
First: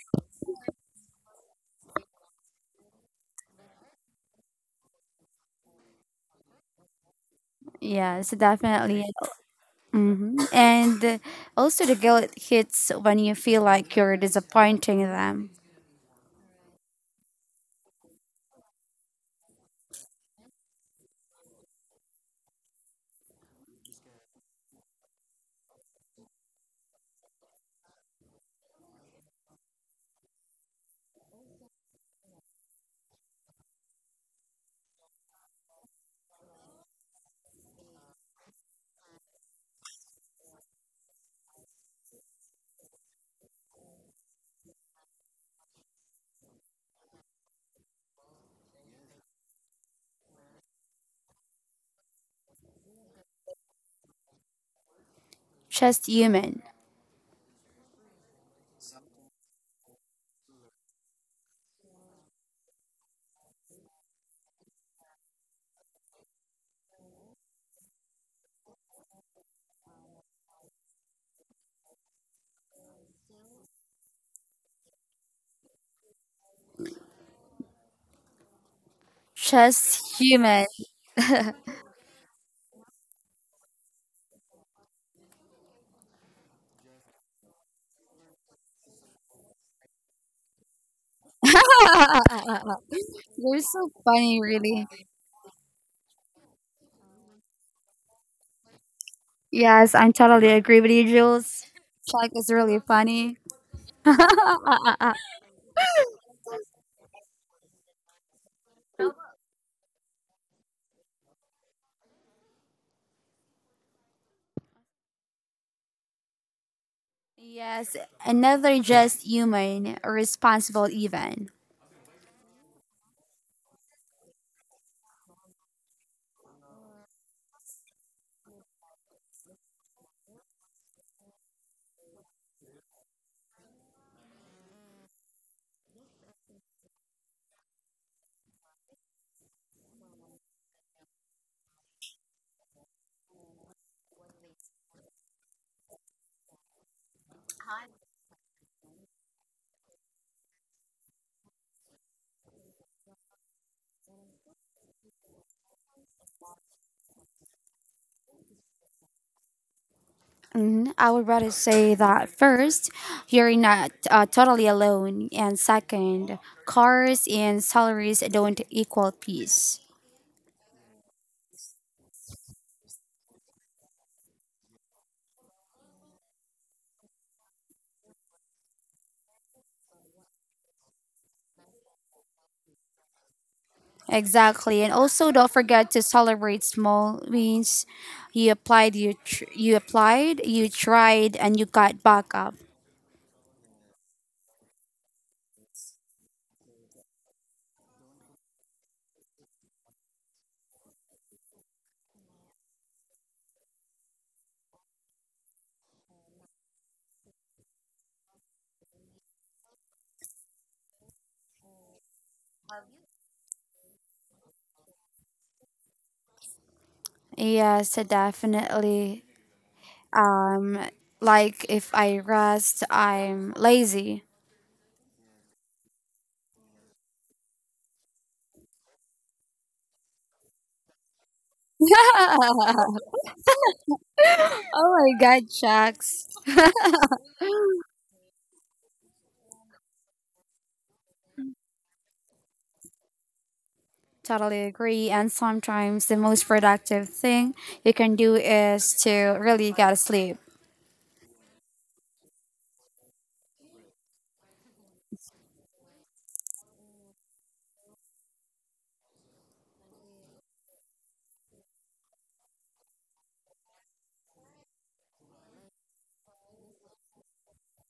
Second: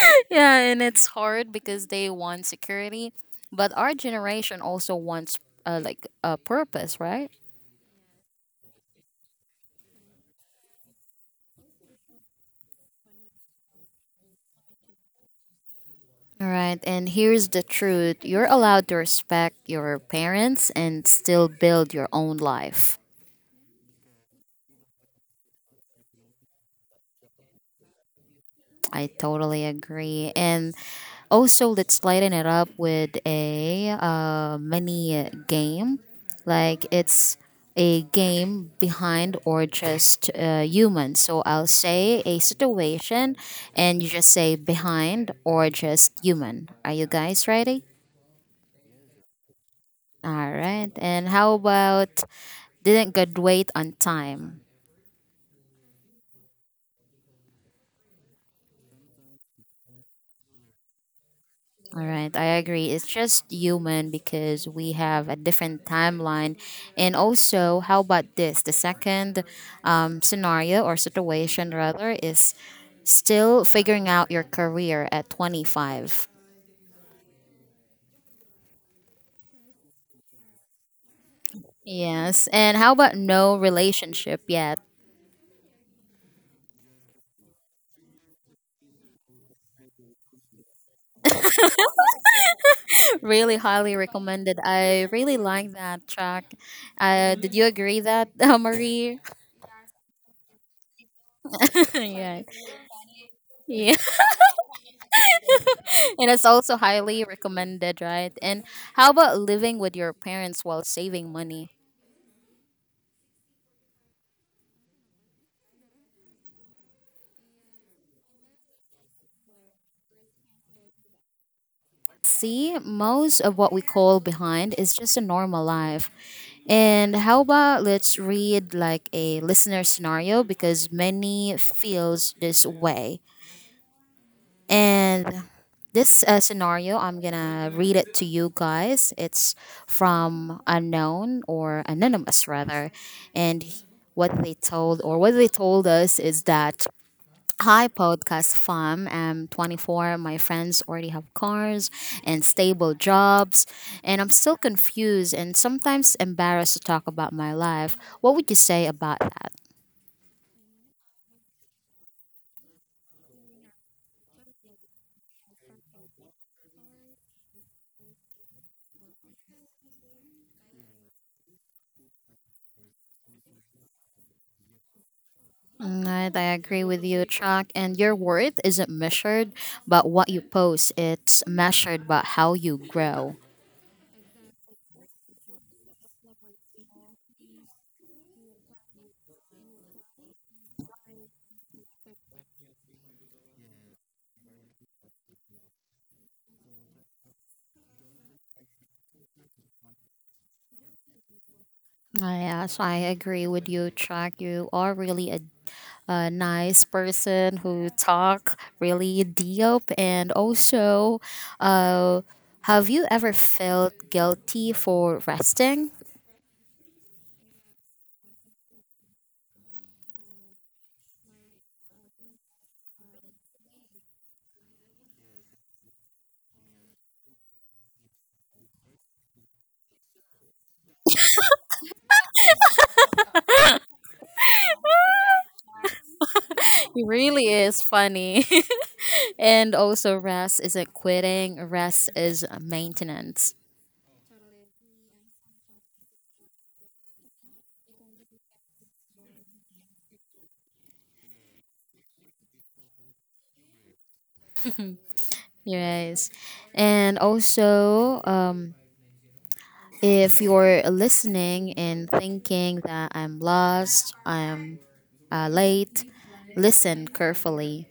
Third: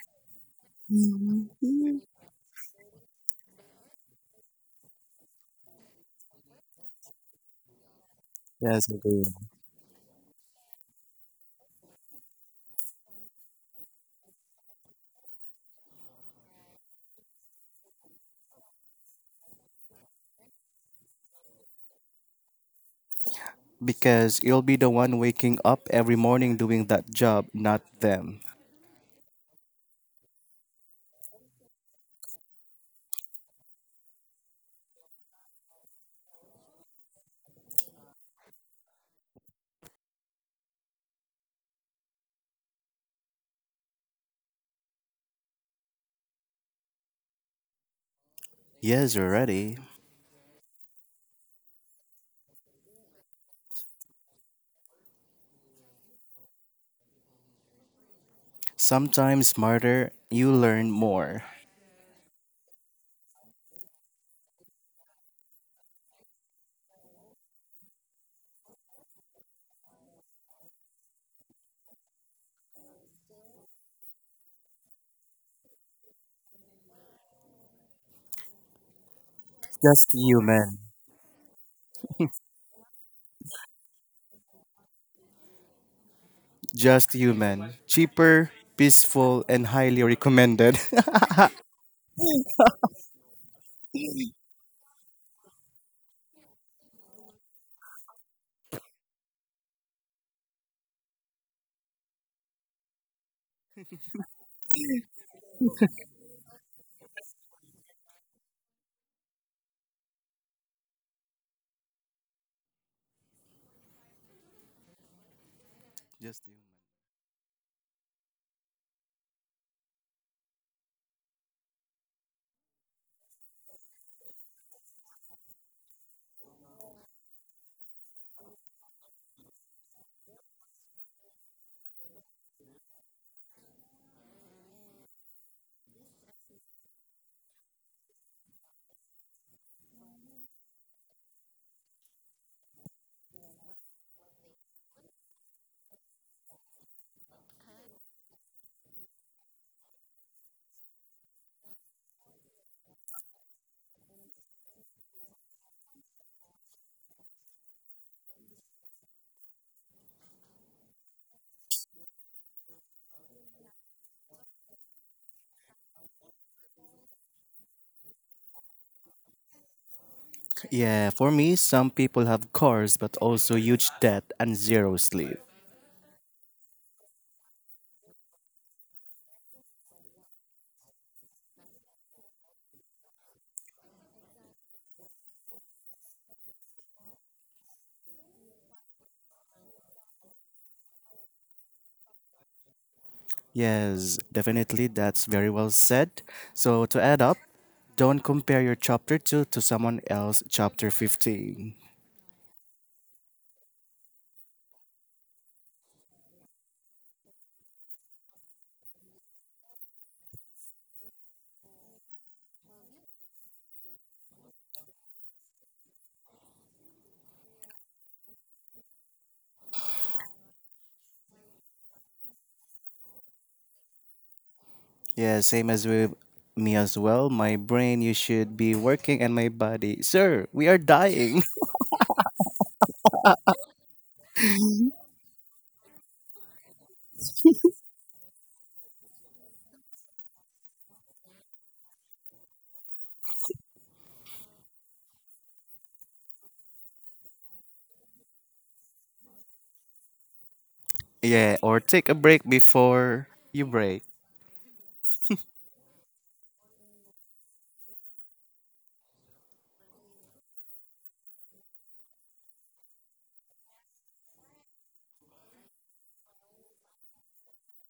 Speaker 3: Yeah, and it's hard because they want security, but our generation also wants like a purpose, right?
Speaker 1: Yes,
Speaker 2: Yes,
Speaker 1: definitely.
Speaker 2: agree.
Speaker 1: Hmm. And also, the guilt hits when you feel like you're disappointing them.
Speaker 3: All right, and here's the truth, you're allowed to respect your parents and still build your own life.
Speaker 2: Because you'll be the one waking up every morning doing that job, not them.
Speaker 3: I totally agree. And also, let's lighten it up with a mini game. Like, it's a game behind or just human. So I'll say a situation and you just say behind or just human. Are you guys ready?
Speaker 2: Yes, you're ready.
Speaker 3: All right. And how about didn't graduate on time?
Speaker 1: Just human.
Speaker 2: Sometimes smarter, you learn more.
Speaker 3: All right, I agree. It's just human because we have a different timeline. And also, how about this? The second scenario or situation, rather, is still figuring out your career at 25.
Speaker 2: Just
Speaker 1: Just human.
Speaker 2: human.
Speaker 3: Yes. And how about no relationship yet?
Speaker 2: Just human. Cheaper, peaceful, and highly recommended.
Speaker 3: Really
Speaker 1: You're so
Speaker 3: highly
Speaker 1: funny,
Speaker 3: recommended.
Speaker 1: really.
Speaker 3: I really like that track. Did you agree that, Marie?
Speaker 1: Yes, I totally agree with you, Jules. Chuck is really funny.
Speaker 3: Yeah. And it's also highly recommended, right? And how about living with your parents while saving money?
Speaker 2: Just human.
Speaker 1: Yes, another just human, responsible even.
Speaker 3: See, most of what we call behind is just a normal life. And how about let's read like a listener scenario because many feels this way. And this scenario, I'm gonna read it to you guys. It's from unknown or anonymous rather, and what they told or what they told us is that, hi, podcast fam. I'm 24. My friends already have cars and stable jobs, and I'm still confused and sometimes embarrassed to talk about my life. What would you say about that?
Speaker 1: Mhm. I would rather say that first, you're not totally alone, and second, cars and salaries don't equal peace.
Speaker 2: Yeah, for me, some people have cars but also huge debt and zero sleep.
Speaker 3: Right, I agree with you, Chuck. And your worth isn't measured by what you post, it's measured by how you grow.
Speaker 1: Exactly, and also don't forget to celebrate small wins. You applied, you applied, you tried, and you got back up.
Speaker 2: Yes, definitely, that's very well said. So, to add up, don't compare your chapter 2 to someone else chapter 15.
Speaker 3: Ah, yes, I agree with you, Chuck. You are really a nice person who talk really deep and also uh, have you ever felt guilty for resting?
Speaker 1: Yes, definitely. Um, like if I rest, I'm lazy.
Speaker 2: Yeah, same as with me as well. My brain, you should be working, and my body, sir, we are dying.
Speaker 1: Oh my God, Jax.
Speaker 3: It really is funny. And also rest isn't quitting, rest is maintenance.
Speaker 1: Totally agree. And sometimes the most productive thing you can do is to really get sleep.
Speaker 2: Yeah, or take a break before you break.
Speaker 3: Yes. And also, if you're listening and thinking that I'm lost, I'm late, listen carefully.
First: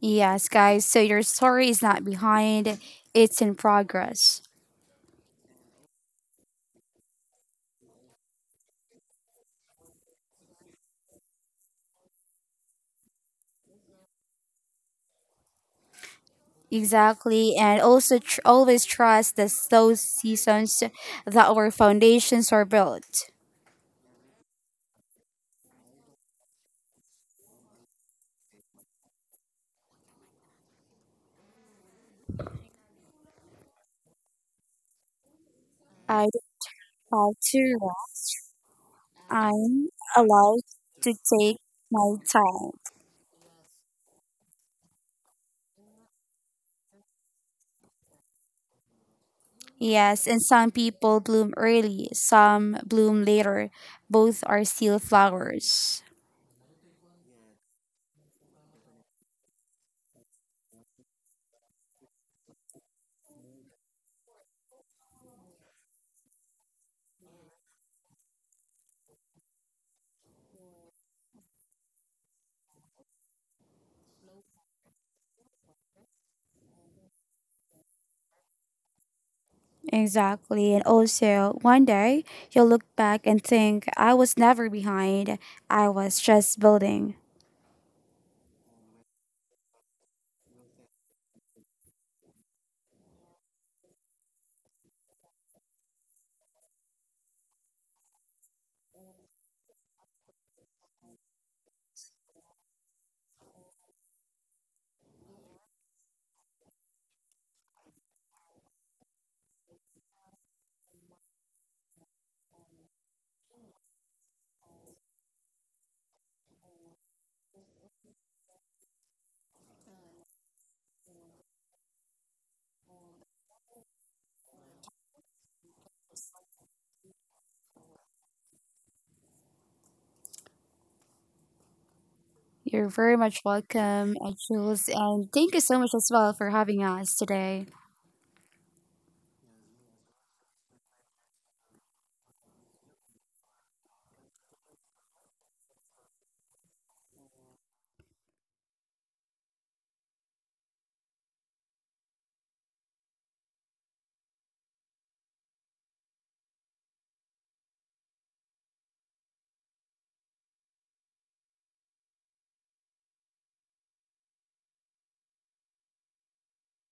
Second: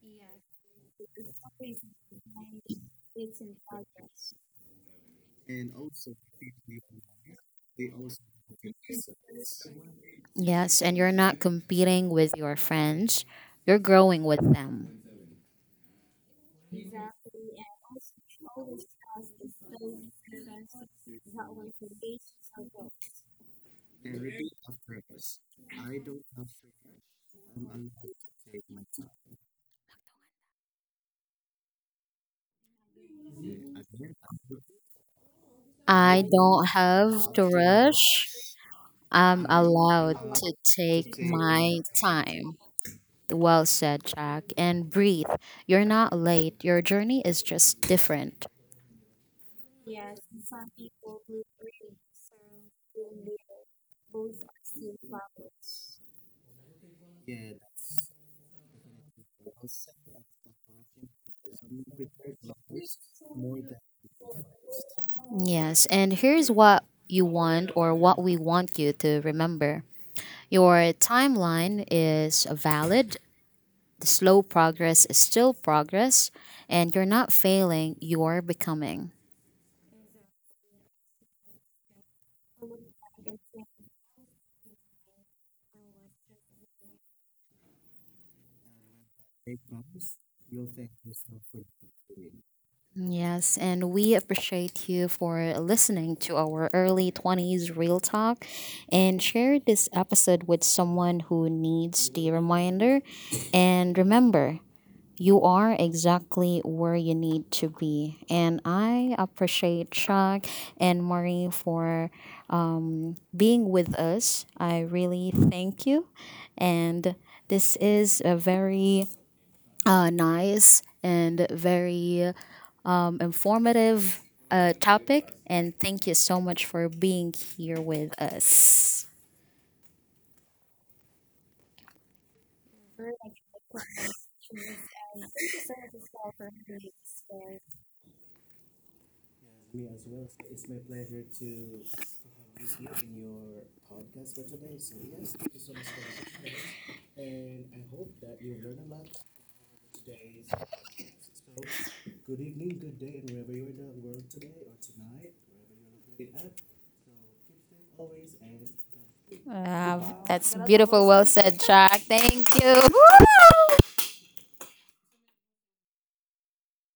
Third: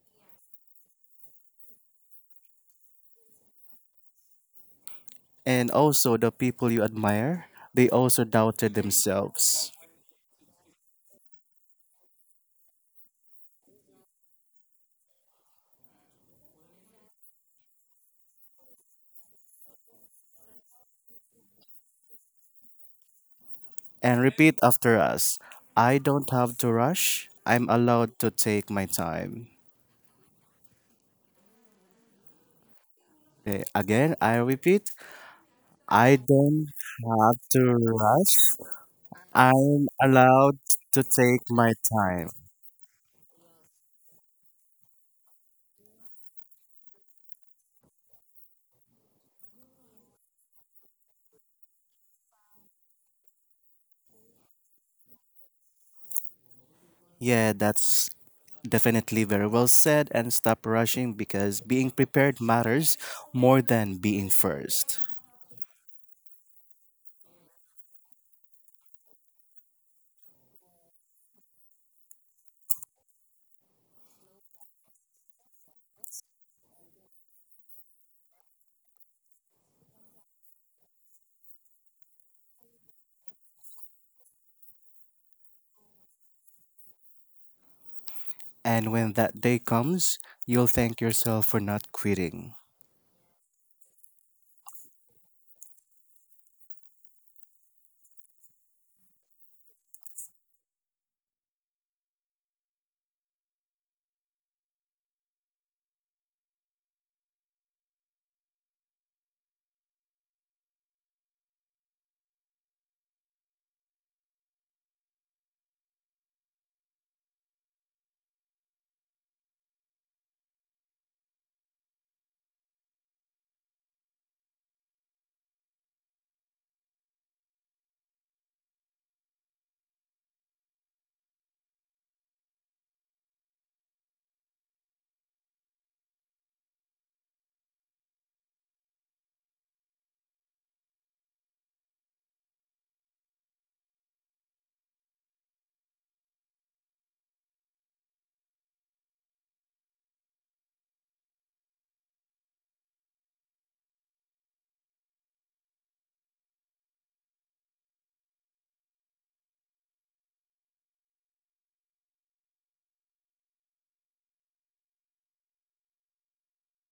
Speaker 1: Yes, guys. So your story is not behind, it's in progress.
Speaker 2: And also, the people you admire, they also doubted themselves.
Speaker 3: Yes, and you're not competing with your friends, you're growing with them.
Speaker 1: Exactly. And also always trust that those seasons that our foundations are built.
Speaker 2: And repeat after us. I don't have to rush. I'm allowed to take my time. Okay, again, I repeat. I
Speaker 1: I
Speaker 3: I don't
Speaker 2: don't
Speaker 1: have
Speaker 3: have
Speaker 2: have
Speaker 3: to
Speaker 2: to
Speaker 1: to.
Speaker 3: rush.
Speaker 2: rush.
Speaker 3: I'm
Speaker 1: I'm
Speaker 2: I'm
Speaker 3: allowed to
Speaker 1: allowed
Speaker 2: allowed to
Speaker 1: to
Speaker 3: take
Speaker 2: take
Speaker 1: take
Speaker 2: my
Speaker 3: my
Speaker 1: my
Speaker 2: time.
Speaker 3: time.
Speaker 1: time.
Speaker 3: Well said, Jack. And breathe. You're not late. Your journey is just different.
Speaker 1: Yes, and some people bloom early, some bloom later. Both are still flowers.
Speaker 2: Yeah, that's definitely very well said. And stop rushing because being prepared matters more than being first.
Speaker 3: Yes, and here's what you want or what we want you to remember. Your timeline is valid. The slow progress is still progress, and you're not failing, you're becoming.
Speaker 1: Exactly. And also, one day you'll look back and think, I was never behind. I was just building.
Speaker 2: And when that day comes, you'll thank yourself for not quitting.
Speaker 3: Yes, and we appreciate you for listening to our early 20s real talk and share this episode with someone who needs the reminder. And remember, you are exactly where you need to be. And I appreciate Chuck and Marie for being with us. I really thank you. And this is a very nice and very informative topic. And thank you so much for being here with us.
Speaker 1: You're very much welcome, Jules. And thank you so much as well for having us today.
Speaker 3: Wow, that's beautiful. Well said, Jack. Thank you. Woo!